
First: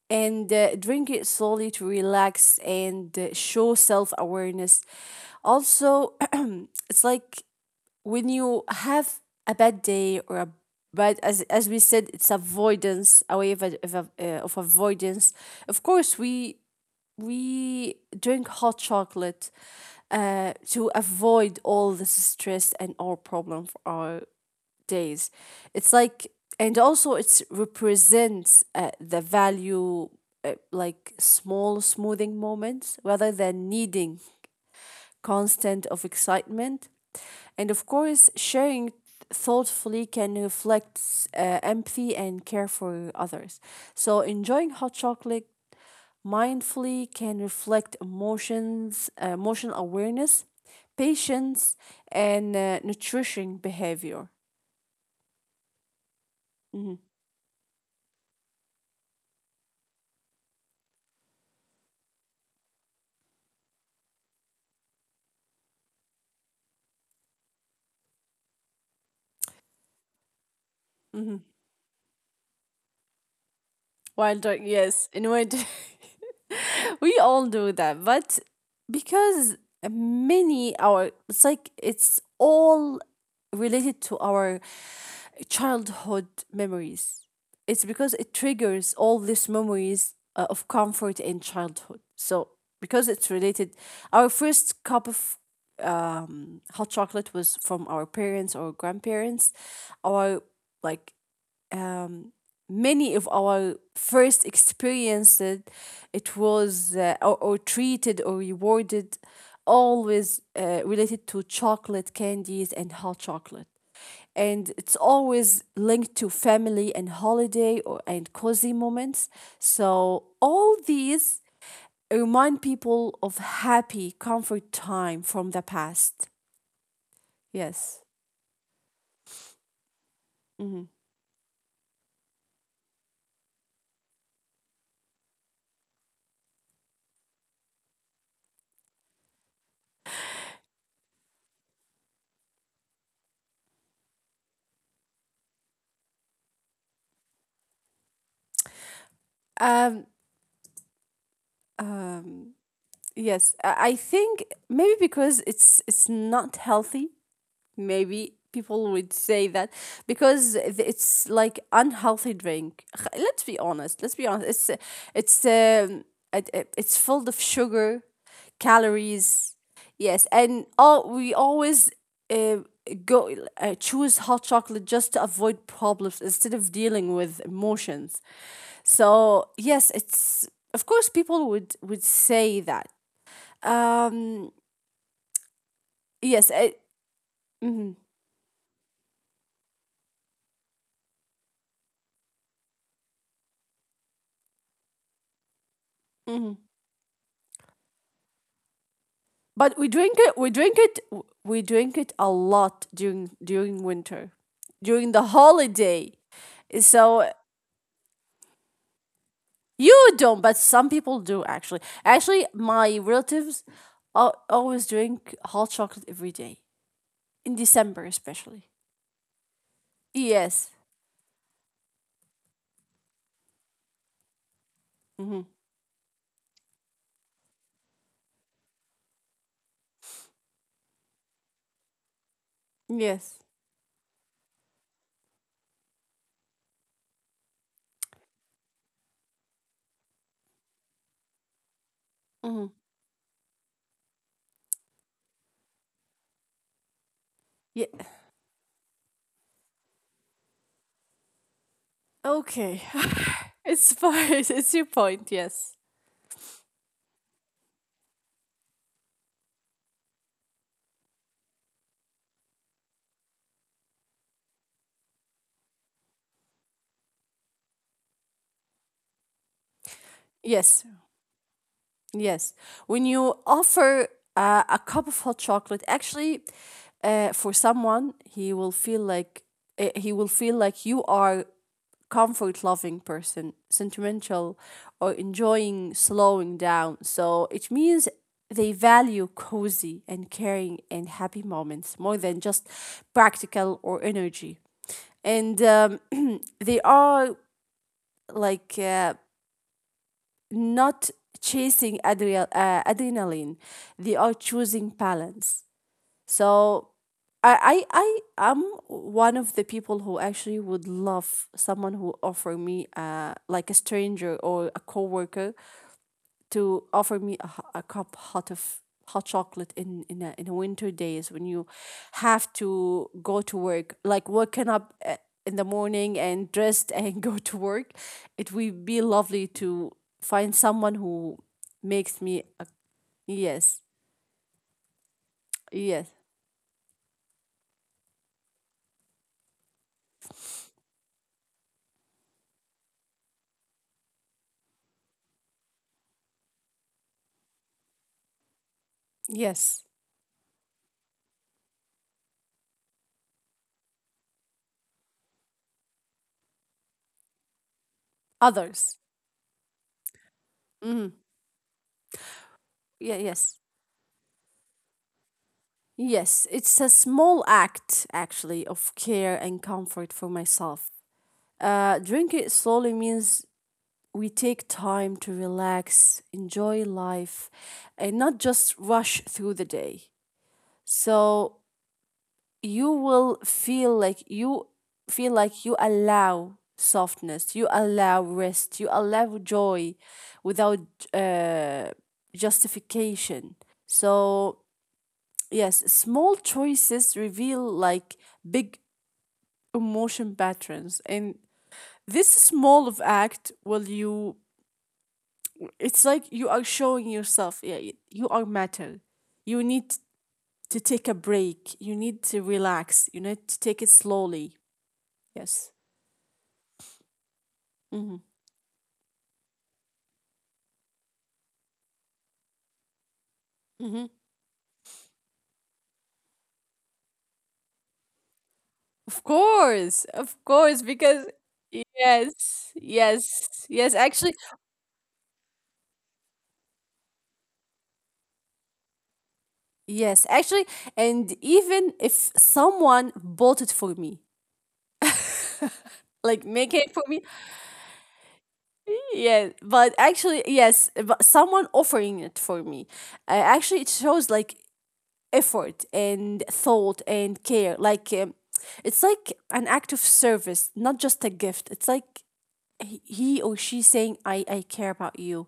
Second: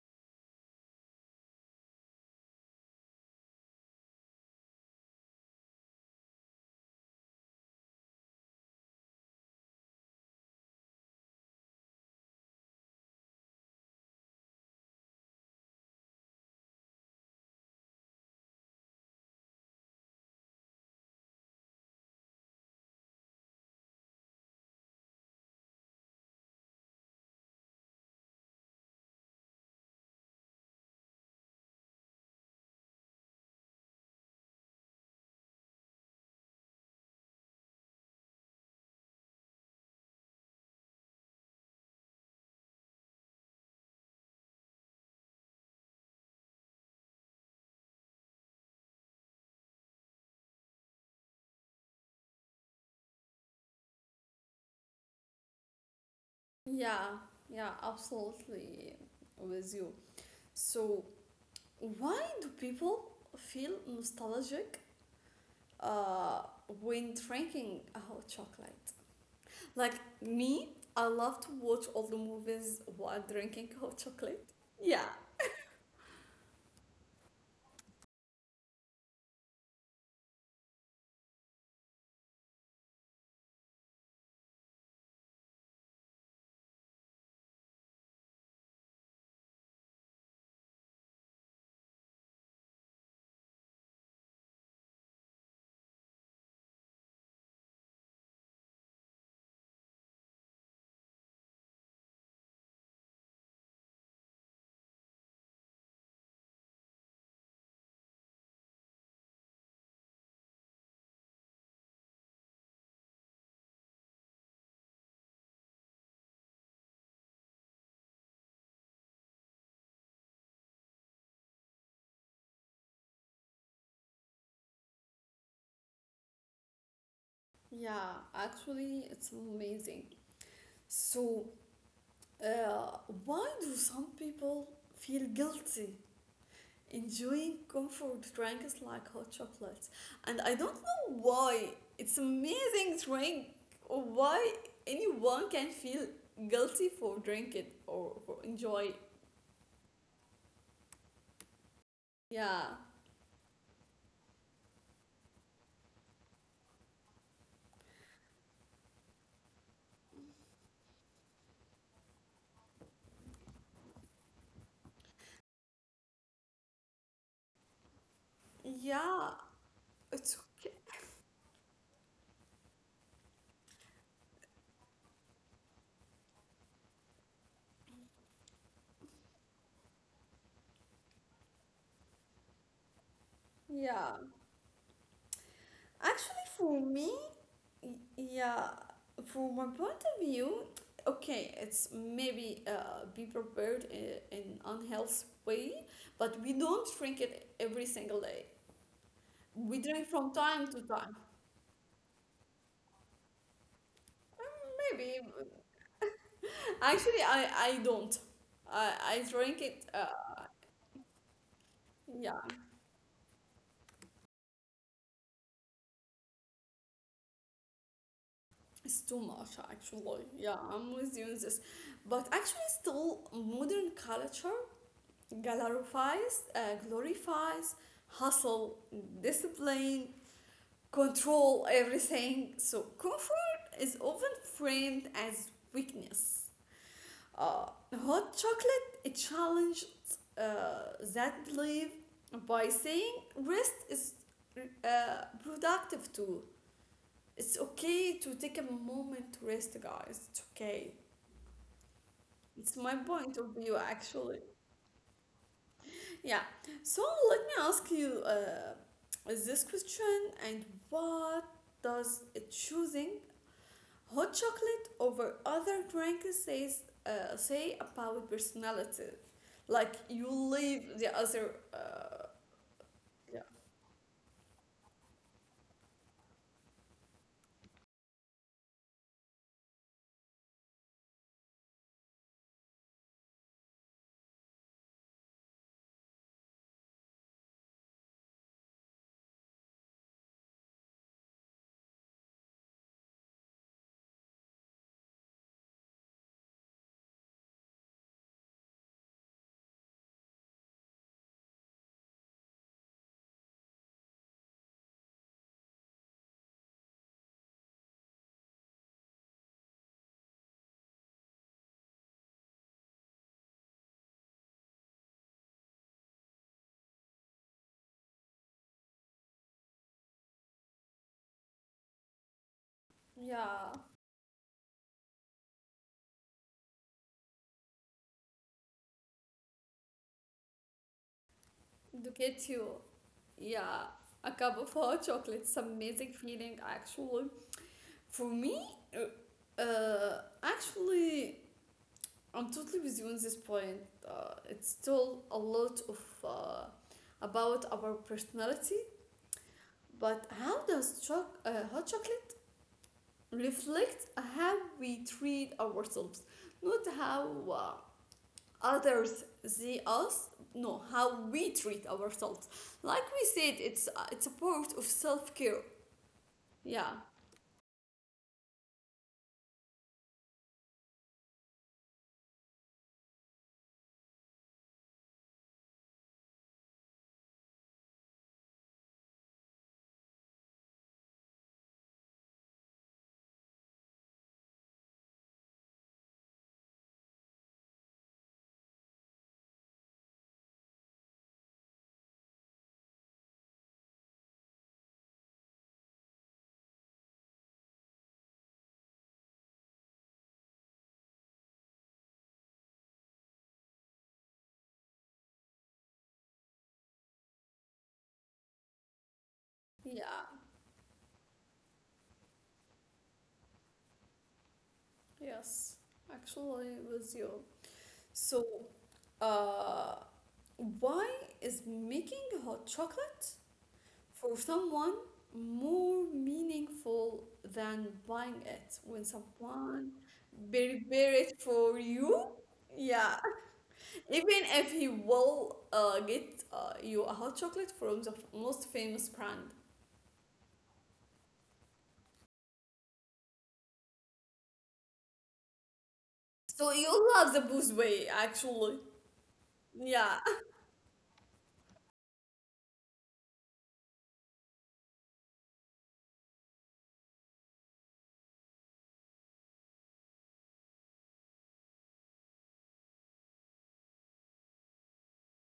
and drink it slowly to relax and show self awareness. Also, it's like when you have a bad day or a, but as we said, it's avoidance, a way of avoidance. Of course, we drink hot chocolate to avoid all this stress and all problem for our days. It's like, and also it represents the value, like small smoothing moments rather than needing constant of excitement. And of course, sharing thoughtfully can reflect empathy and care for others. So enjoying hot chocolate mindfully can reflect emotions, emotional awareness, patience, and nutrition behavior. Mhm.
Yeah, yeah, absolutely with you. So why do people feel nostalgic uh, when drinking hot chocolate? Like me, I love to watch all the movies while drinking hot
While
chocolate.
drunk,
Yeah,
yes, in winter, we all do that. But because many our, it's like it's all related to our childhood memories. It's because it triggers all these memories of comfort in childhood. So because it's related, our first cup of hot chocolate was from our parents or grandparents. Our, like, um, many of our first experiences, it was or treated or rewarded, always related to chocolate candies and hot chocolate, and it's always linked to family and holiday or and cozy moments. So all these remind people of happy comfort time from the past. Yes.
yeah, actually, it's amazing. So, uh, why do some people feel guilty enjoying comfort drinks like hot chocolates. And I don't know why it's amazing drink, or why anyone can feel guilty for drinking or for enjoy.
um, uh,
Yeah.
Yes, I think maybe because it's not healthy. Maybe people would say that because it's like unhealthy drink. Let's be honest. Let's be honest. It's um, it's full of sugar,
Yeah.
calories. Yes,
It's
and
okay.
all we always uh, go choose hot chocolate just to avoid problems instead of dealing with emotions. So yes, it's, of course, people would say that,
Yeah.
um,
Actually
yes, I,
for me,
mhm.
yeah, from my point of view, okay, it's maybe be prepared in unhealthy way, but we don't drink it every single day.
But
We
we
drink
drink
from
it. We
time
drink
to
it.
time.
We drink it a lot during winter, during
Maybe.
the holiday.
Actually,
So
I don't. I I drink it.
you don't, but some people do actually.
Yeah,
Actually, my relatives always drink hot chocolate every day in December, especially.
it's too much actually. Yeah,
Yes.
I'm with you in this. But actually, still modern culture
Hmm.
glorifies hustle, discipline, control everything. So
Yes.
comfort is often framed as weakness. Uh, Hot chocolate it challenged that belief by
Hmm.
saying rest is productive too. It's
Yeah.
okay to take a moment to rest, guys. It's okay. It's
Okay.
my point of view,
It's
actually.
fine. It's your point. Yes.
Yeah. So let me ask you this question and what does choosing hot chocolate over other drinks says say about personality. Like you
Yes.
leave the other
Yes. When you
yeah,
offer a cup of hot chocolate, actually, for someone, he will feel like you are comfort loving person, sentimental or enjoying slowing down. So it means they value cozy and caring and happy moments more than just practical or energy. And they are like, not chasing adrenaline. They are choosing balance. So I am one of the people who actually would love someone who offer me like a stranger or a coworker to offer me a cup hot of hot chocolate in a winter days when you have to go to
yeah
work, like waking up in the morning and dressed and go to work. It would be lovely to find someone who
to
makes me
get you
a, yes,
yeah a cup of hot chocolate. It's
yes,
amazing feeling actually. For me, actually, I'm totally with you on this point. It's still a lot of about our personality,
yes,
but how does hot chocolate reflect how we treat ourselves, not how
others.
others see us. No,
Mm,
how we treat ourselves. Like
yeah,
we said,
yes,
it's a part of self care.
yes, it's a
Yeah,
small act actually of care and comfort for myself. Drink it slowly means we take time to relax, enjoy life, and not just rush through the day. So you feel like you allow softness, you allow rest, you allow joy without, uh, justification. So yes, small choices reveal like big emotion patterns, and this small of act will you, it's like you are showing yourself, yeah, you are matter, you need
yeah,
to take a break, you need to relax, you need to take it slowly. Yes.
yes, actually, with you.
Hmm.
So, uh, why is making hot chocolate
Hmm.
for someone more meaningful than buying it. When someone
Of course,
prepare
because
it for you,
yes,
yeah.
yes, yes. Actually,
Even if he will get you a hot chocolate from the most famous brand.
yes, actually, and even if someone bought it for me like
So
make it for
you
me.
love the booze way, actually.
Yeah, but
Yeah.
actually, yes, but someone offering it for me, actually it shows like effort and thought and care, like, it's like an act of service, not just a gift. It's like he or she saying I care about you,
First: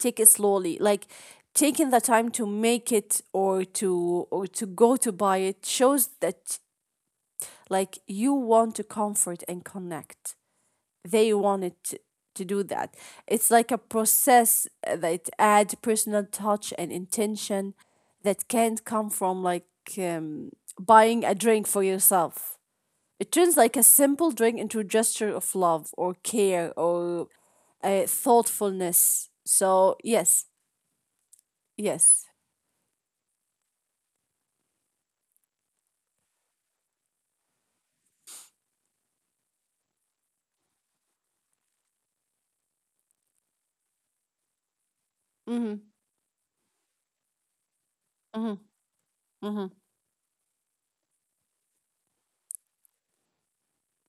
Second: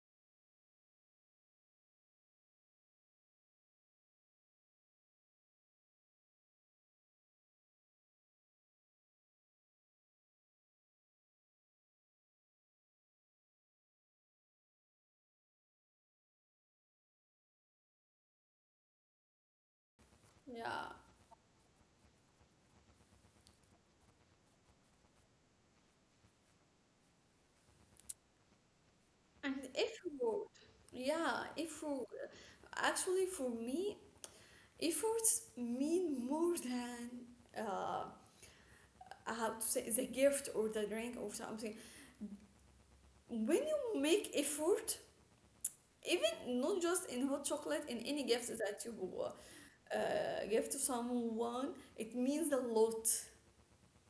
take it slowly, like taking the time to make it or to go to buy it shows that, like, you want to comfort and connect, they wanted to do that. It's like a process that add personal touch and intention that can't come from, like, um,
Yeah.
buying a drink for yourself. It turns like a simple drink into a gesture of love or care or, thoughtfulness.
And
So yes,
effort. Yeah, effort.
yes.
Actually, for me, efforts mean more than uh, how to say the gift or the drink or something when you make effort
Mhm.
even not just in hot chocolate in any gift
Mhm.
that you uh,
Mhm.
give to someone it means a lot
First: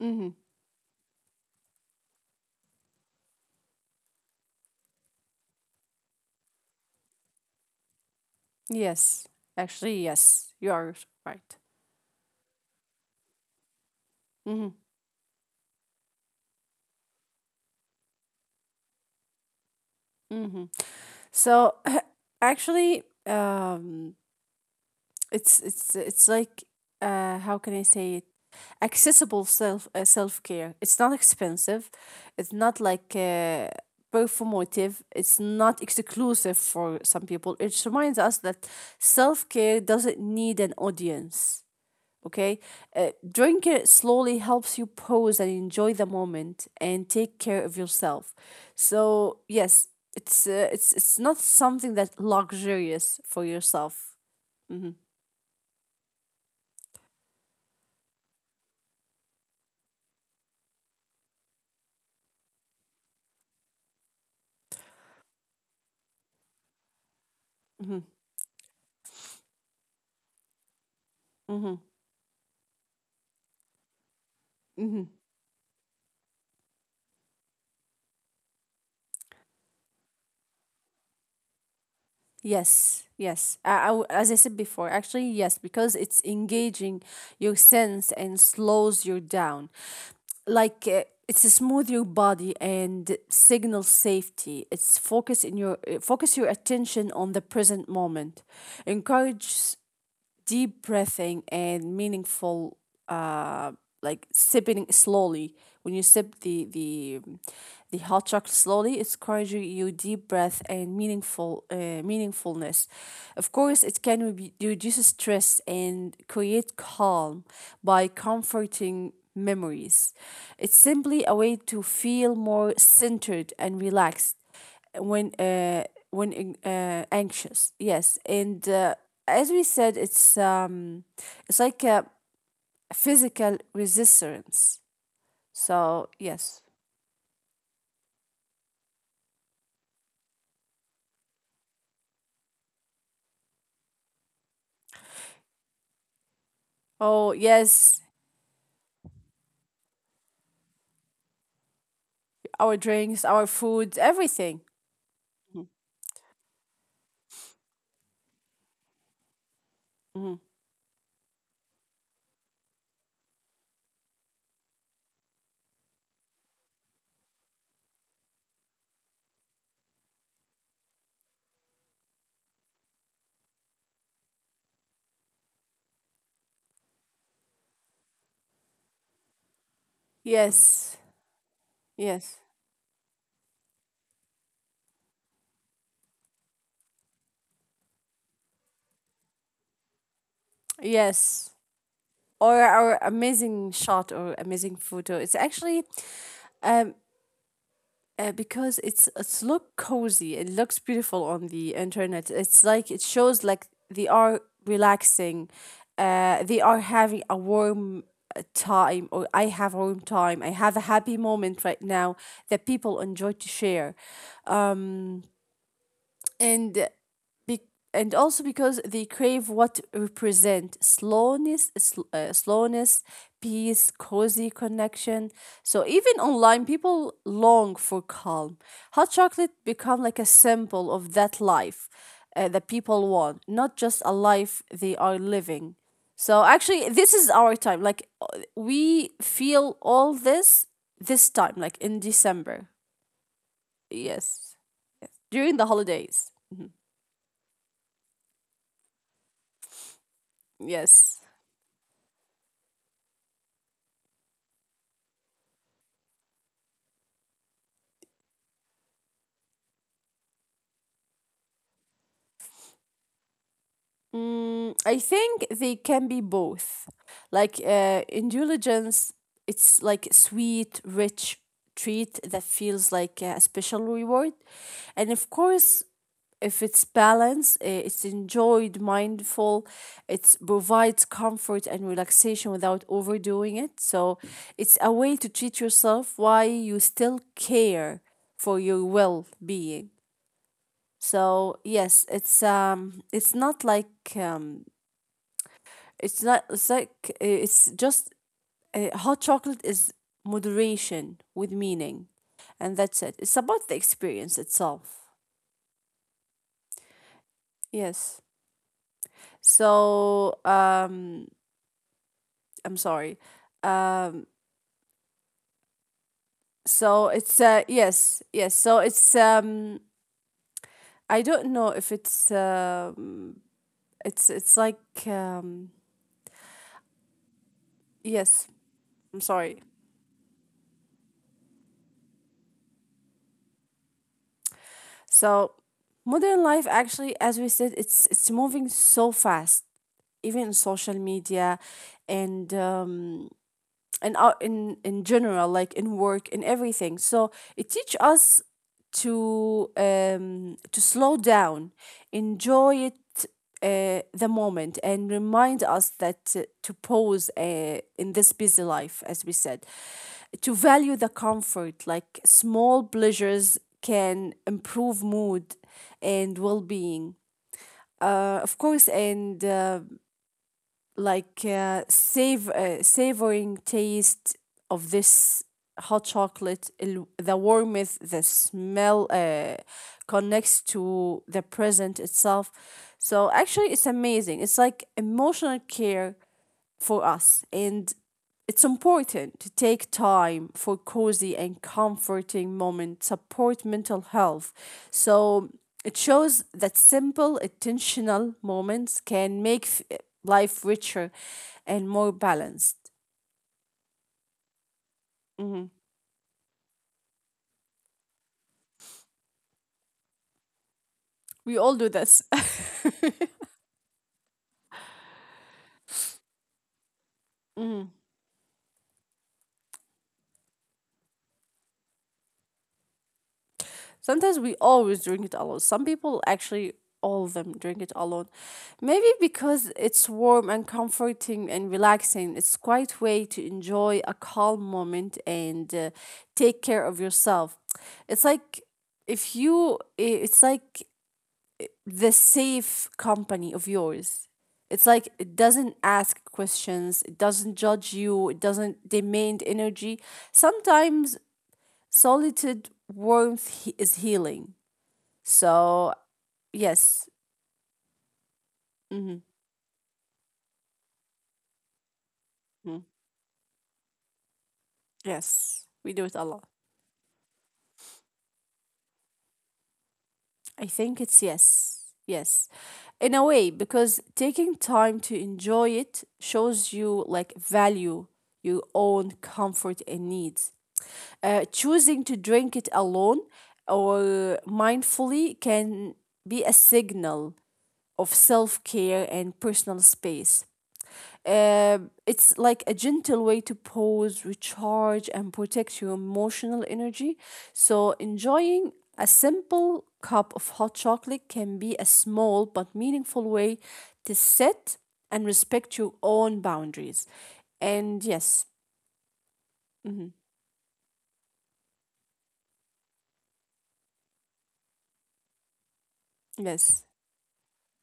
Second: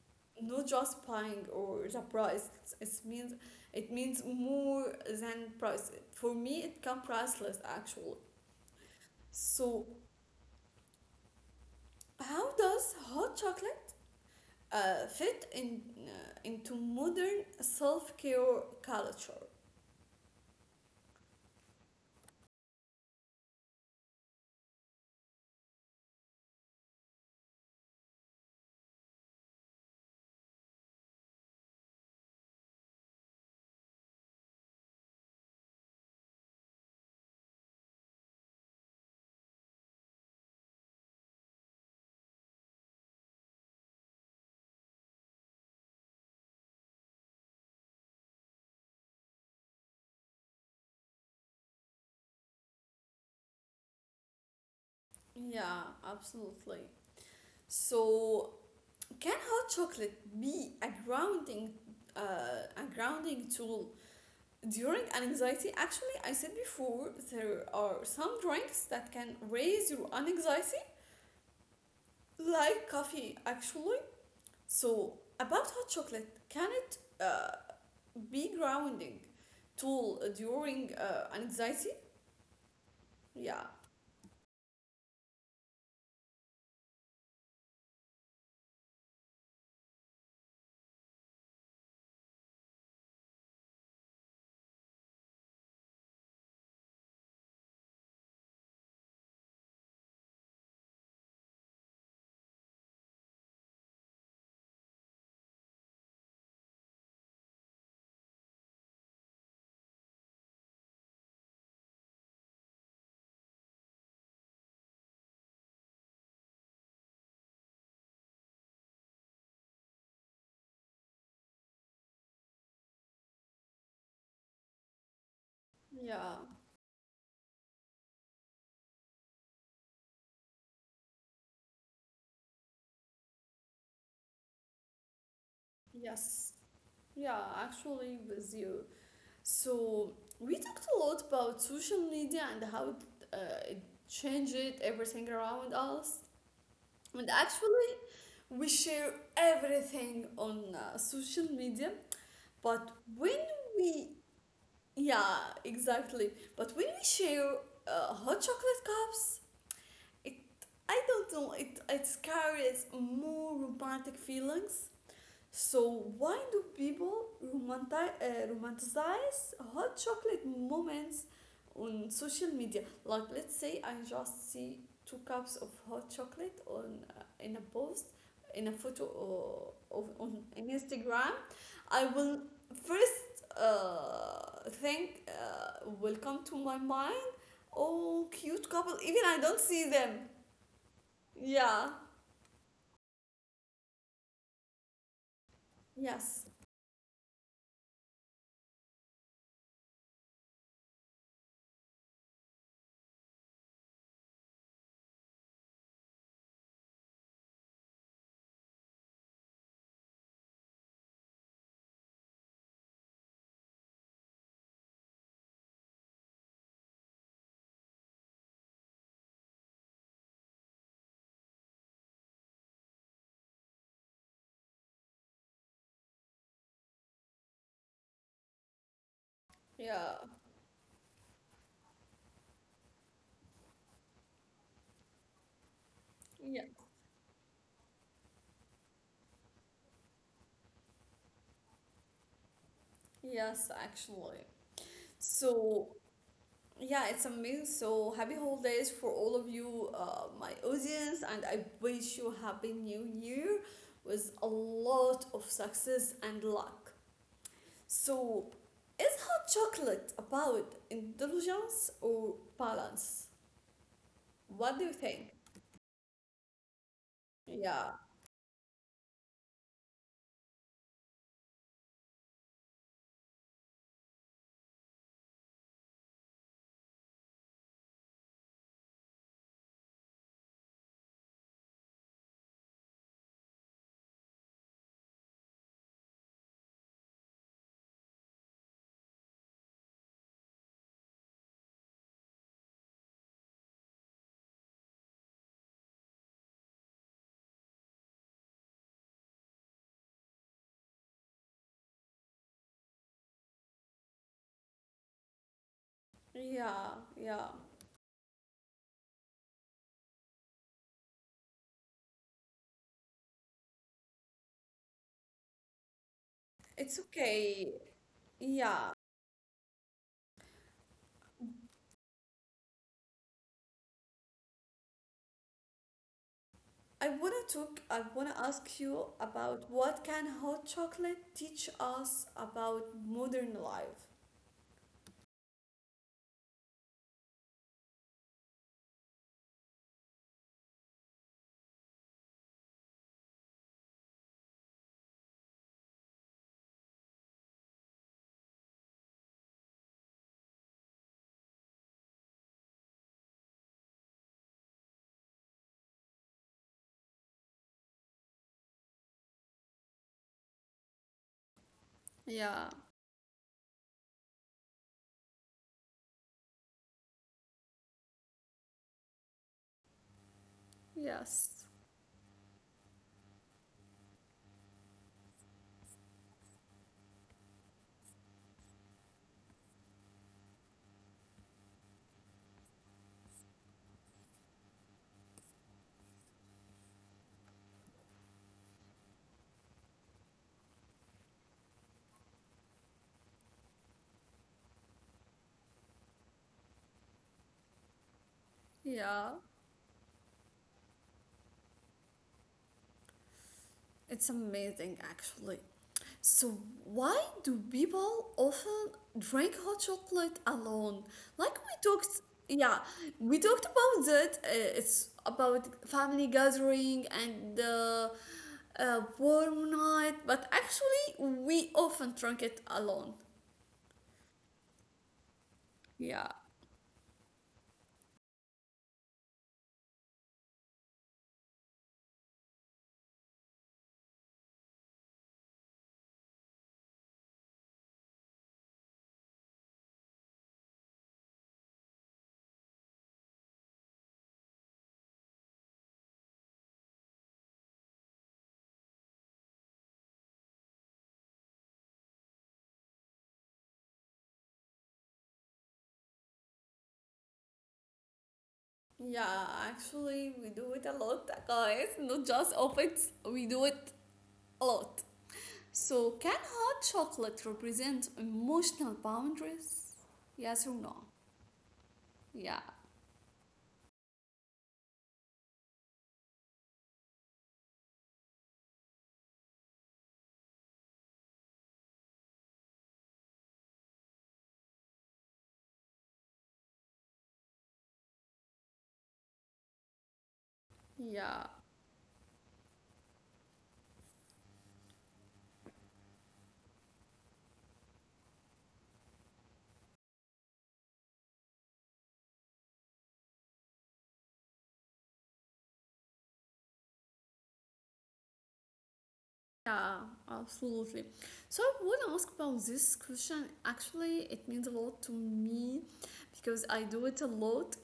Mhm.
not just buying or the price it means it means more than price for me it can priceless actually
Yes.
so
Actually, yes. You are right.
how does hot chocolate
Mhm.
fit in into modern self-care culture
Mhm. So actually, it's like, how can I say it? Accessible self care. It's not expensive. It's not like, performative. It's not exclusive for some people. It reminds us that self care doesn't need an audience. Okay, drink it slowly helps you pause and enjoy the moment and take care of yourself. So yes, it's not something that luxurious for yourself.
yeah absolutely. So, can hot chocolate be a grounding tool during anxiety? Actually, I said before there
Mm-hmm.
are some drinks that can raise your anxiety,
Mm-hmm.
like coffee. Actually,
Mm-hmm.
so about hot chocolate, can it be grounding tool during anxiety?
Yes, yes.
Yeah,
As I said before, actually, yes, because it's engaging your sense and slows you down. Like, it's a smooth your body and signal safety. It's focus your attention on the present moment. Encourage deep breathing and meaningful, uh like sipping slowly. When you sip the hot chocolate slowly, it's encouraging you deep breath and meaningful, meaningfulness. Of course it can reduce stress and create calm by comforting memories. It's simply a way to feel more centered and relaxed when,
yeah,
anxious. Yes, and, as we said, it's, it's like a physical resistance. So
yes,
yes.
yeah. Actually, with you. So we talked a lot about social media and how it changed everything around us.
Oh
And actually,
yes,
we share everything on social media.
our
But
drinks, our
when
food,
we,
everything.
yeah,
Mhm.
exactly. But when we share hot chocolate cups,
Hmm.
it, I don't know, it carries more romantic feelings so why do people romanticize hot chocolate moments on social media? Like let's say I just see two cups of hot chocolate on in a post in a photo or, of, on in
Yes,
Instagram. I
yes,
will first think will come to my mind. Oh, cute couple. Even I don't see them.
yes,
Yeah.
or our amazing shot or amazing photo, it's actually,
Yes.
um because it's look cozy. It looks beautiful on the internet. It's like it shows like they are relaxing. They are having a warm, time, or I have warm time. I have a happy moment right now that people enjoy to share and, be- and also because they crave what represent slowness, slowness, peace, cozy, connection. So even online people long for calm, hot chocolate become
Yeah.
like a symbol of that life, that people want, not just a life they are living. So
Yeah.
actually this is our time, like, we feel all this time like in December.
Yes, actually.
Yes, during the
So
holidays.
yeah, it's amazing. So happy holidays for all of you, my
Yes.
audience, and I wish you happy new year with a lot of success and luck. So, is hot chocolate about indulgence or balance?
Mm,
What do you
I
think?
think they can be both. Like,
Yeah,
indulgence, it's like sweet, rich treat that feels like a special reward. And of course, if it's balanced, it's enjoyed, mindful, it provides comfort and relaxation without overdoing it. So it's a way to treat yourself while you still care for your well being. So yes, it's not like, it's not. It's like, it's just, hot chocolate is moderation with meaning, and that's it. It's about the experience itself.
yeah, yeah.
Yes. So, I'm sorry. Um,
It's
so it's,
okay.
yes, yes. So
Yeah.
it's, I don't know if it's, it's like, um,
I wanna
yes.
ask you
I'm sorry.
about what can hot chocolate teach us about modern life?
So modern life, actually, as we said, it's moving so fast, even in social media and, in general, like in work, in everything. So it teach us to, to slow down, enjoy it, the moment, and remind us that, to pause, in this busy life, as we said, to value the comfort, like
Yeah.
small pleasures can improve mood and well-being, of course. And, like
Yes.
save savoring taste of this hot chocolate, the warmth, the smell, connects to the present itself. So actually it's amazing, it's like emotional care for us. And it's important to take time for cozy and comforting moments, support mental health. So it shows that simple, intentional moments
Yeah.
can make life richer and more balanced.
It's amazing, actually.
Mhm.
So, why do people often drink hot chocolate alone? Like
We
we
all do
talked,
this.
yeah, we talked about it. It's about family gathering and warm night, but actually, we often drink it alone.
Sometimes we always drink it alone. Some people
Yeah.
actually, all of them drink it alone. Maybe because it's warm and comforting and relaxing. It's quite way to enjoy a calm moment and, take care of yourself. It's like, if you I- it's like the safe company of yours. It's like it doesn't ask questions, it doesn't judge you, it doesn't demand energy. Sometimes solitude warmth is healing. So, yes, mm-hmm.
Yeah, actually, we do it a lot, guys. Not just often, we do it a lot.
Yes, we do
So,
it a
can
lot.
hot chocolate represent emotional boundaries? Yes
I
or no?
think it's yes. Yes.
Yeah,
In a way, because taking time to enjoy it shows you, like, value your own comfort and needs. Choosing to drink it alone or mindfully can be a signal of self care and personal space.
yeah,
It's like a gentle way to pause, recharge, and protect your emotional energy. So, enjoying a simple cup of hot chocolate can be a small but meaningful way to set and respect your own boundaries. And yes,
yeah,
mhm,
absolutely. So, I want to ask about this question. Actually, it means a lot to me because I
yes,
do it a lot.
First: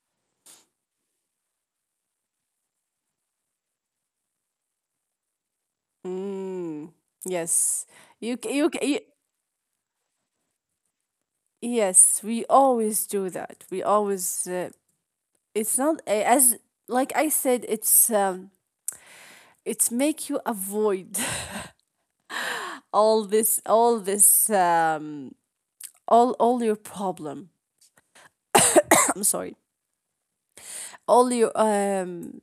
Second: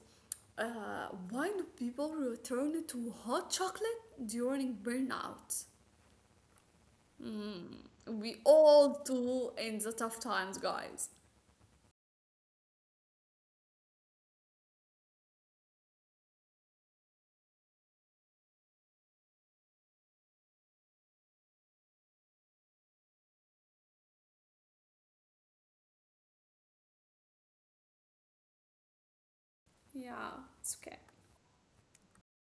Why do people return to hot chocolate during burnout?
mm,
Mm,
yes,
we
you,
all do in the tough times, guys.
yes, we always do that. We always, it's not as, like I said, it's. It make you avoid all this, all your problem, I'm sorry,
Yeah, it's okay.
all your,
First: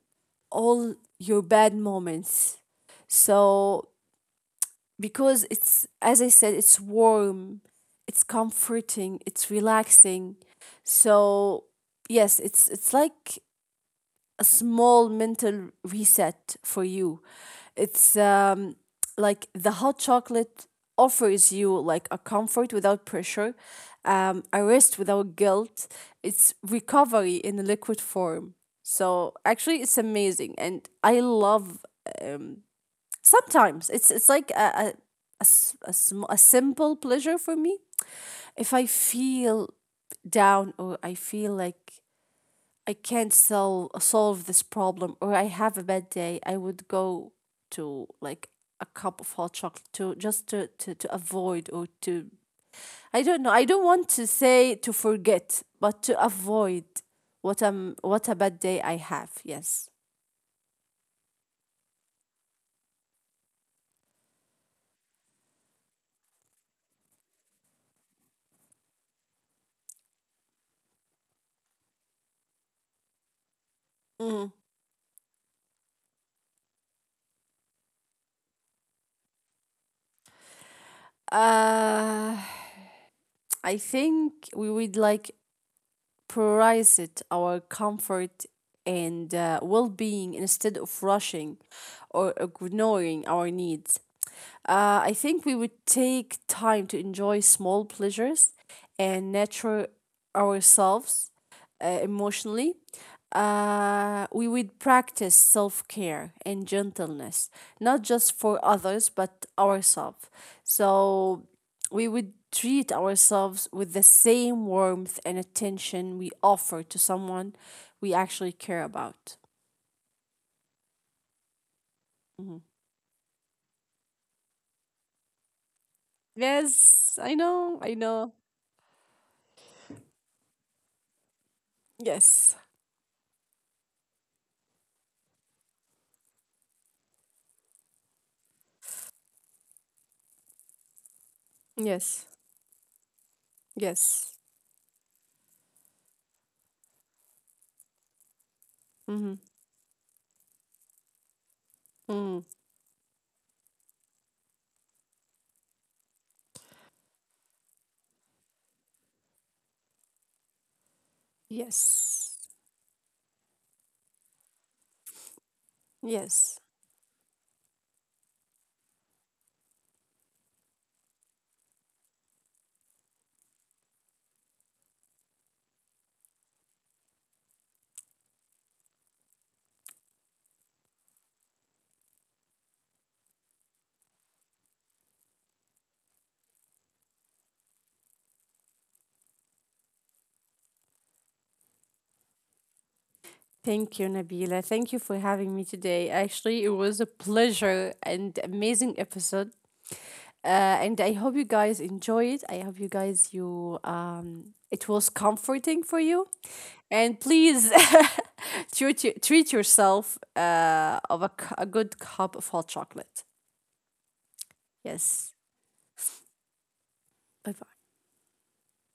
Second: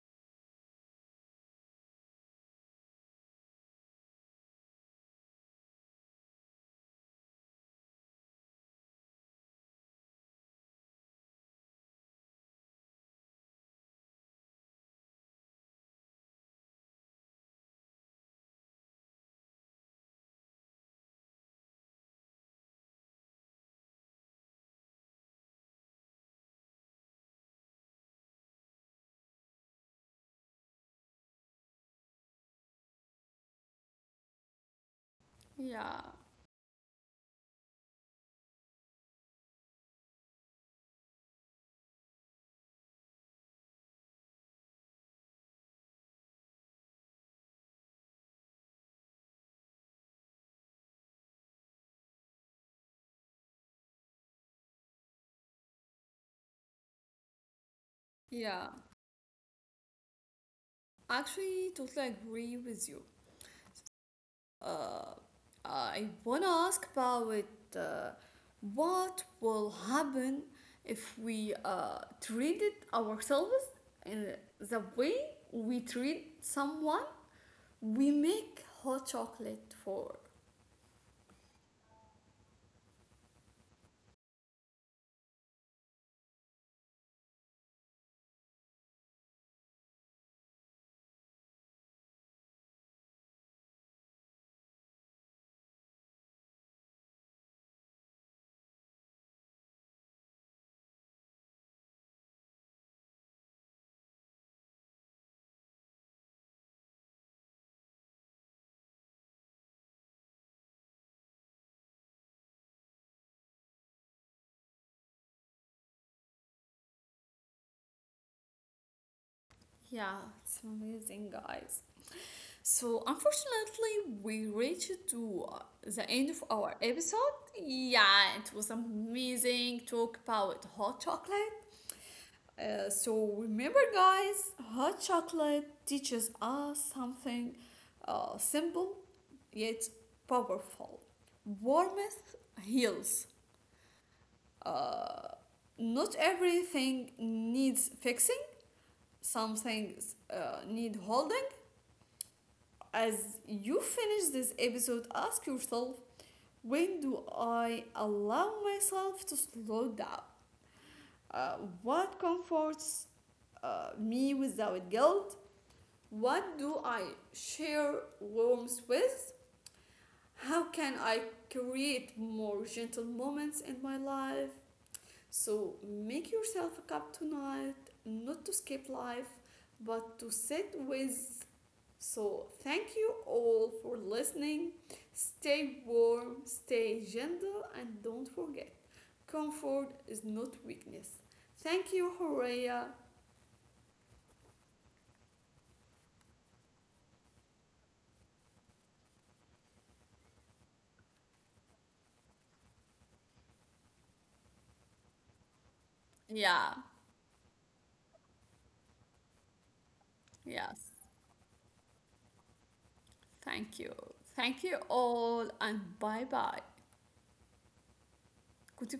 all your bad moments. So because it's, as I said, it's warm, it's comforting, it's relaxing. So yes, it's like a small mental reset for you. It's, like the hot chocolate offers you like a comfort without pressure, a rest without guilt. It's recovery in a liquid form. So actually, it's amazing, and I love. Um, Sometimes it's like a, s- a
Yeah,
sm- a simple pleasure for me. If I feel down or I feel like I can't solve this problem or I have a bad day, I would go to, like, a cup of hot chocolate to just to avoid or to. I don't know. I don't want to say to forget, but to avoid what, what a bad
yeah.
day I have. Yes.
Actually, totally agree with you. I wanna ask about uh, what will happen if we treated ourselves in
Mm.
the way we treat someone we make hot chocolate for.
Uh, I think we would, like, prioritized our comfort and, well being instead of rushing or ignoring our needs. I think we would take time to enjoy small pleasures and nurture ourselves, emotionally. We would practice self care and gentleness, not just for others, but ourselves. So we would treat ourselves with the same warmth and attention we offer to someone we actually care about.
Yeah, it's amazing, guys.
Mhm.
So, unfortunately, we reached to the end of our
Yes, I
episode.
know, I
Yeah,
know.
it was amazing talk about hot chocolate.
Yes,
So remember, guys, hot chocolate teaches us something simple yet powerful.
yes,
Warmth heals.
yes.
Uh, Not everything needs fixing.
Hmm.
Some things need holding.
Mm.
As you finish this episode, ask yourself when do I allow myself to slow down? Uh,
Yes,
what comforts me without guilt?
yes.
What do I share rooms with? How can I create more gentle moments in my life? So make yourself a cup tonight, not to skip life, but to sit with. So thank you all for listening. Stay warm, stay gentle, and don't forget comfort is not weakness. Thank you, Horea.
Thank you, Nabila. Thank you for having me today. Actually, it was a pleasure and amazing episode. Uh, and I hope you guys enjoy it. I hope you guys, you it was comforting for you.
Yeah.
And please treat yourself,
Yes.
of a, a good cup of hot chocolate.
Thank you. Thank you
Yes.
all, and bye bye.
Bye bye.
Goodbye.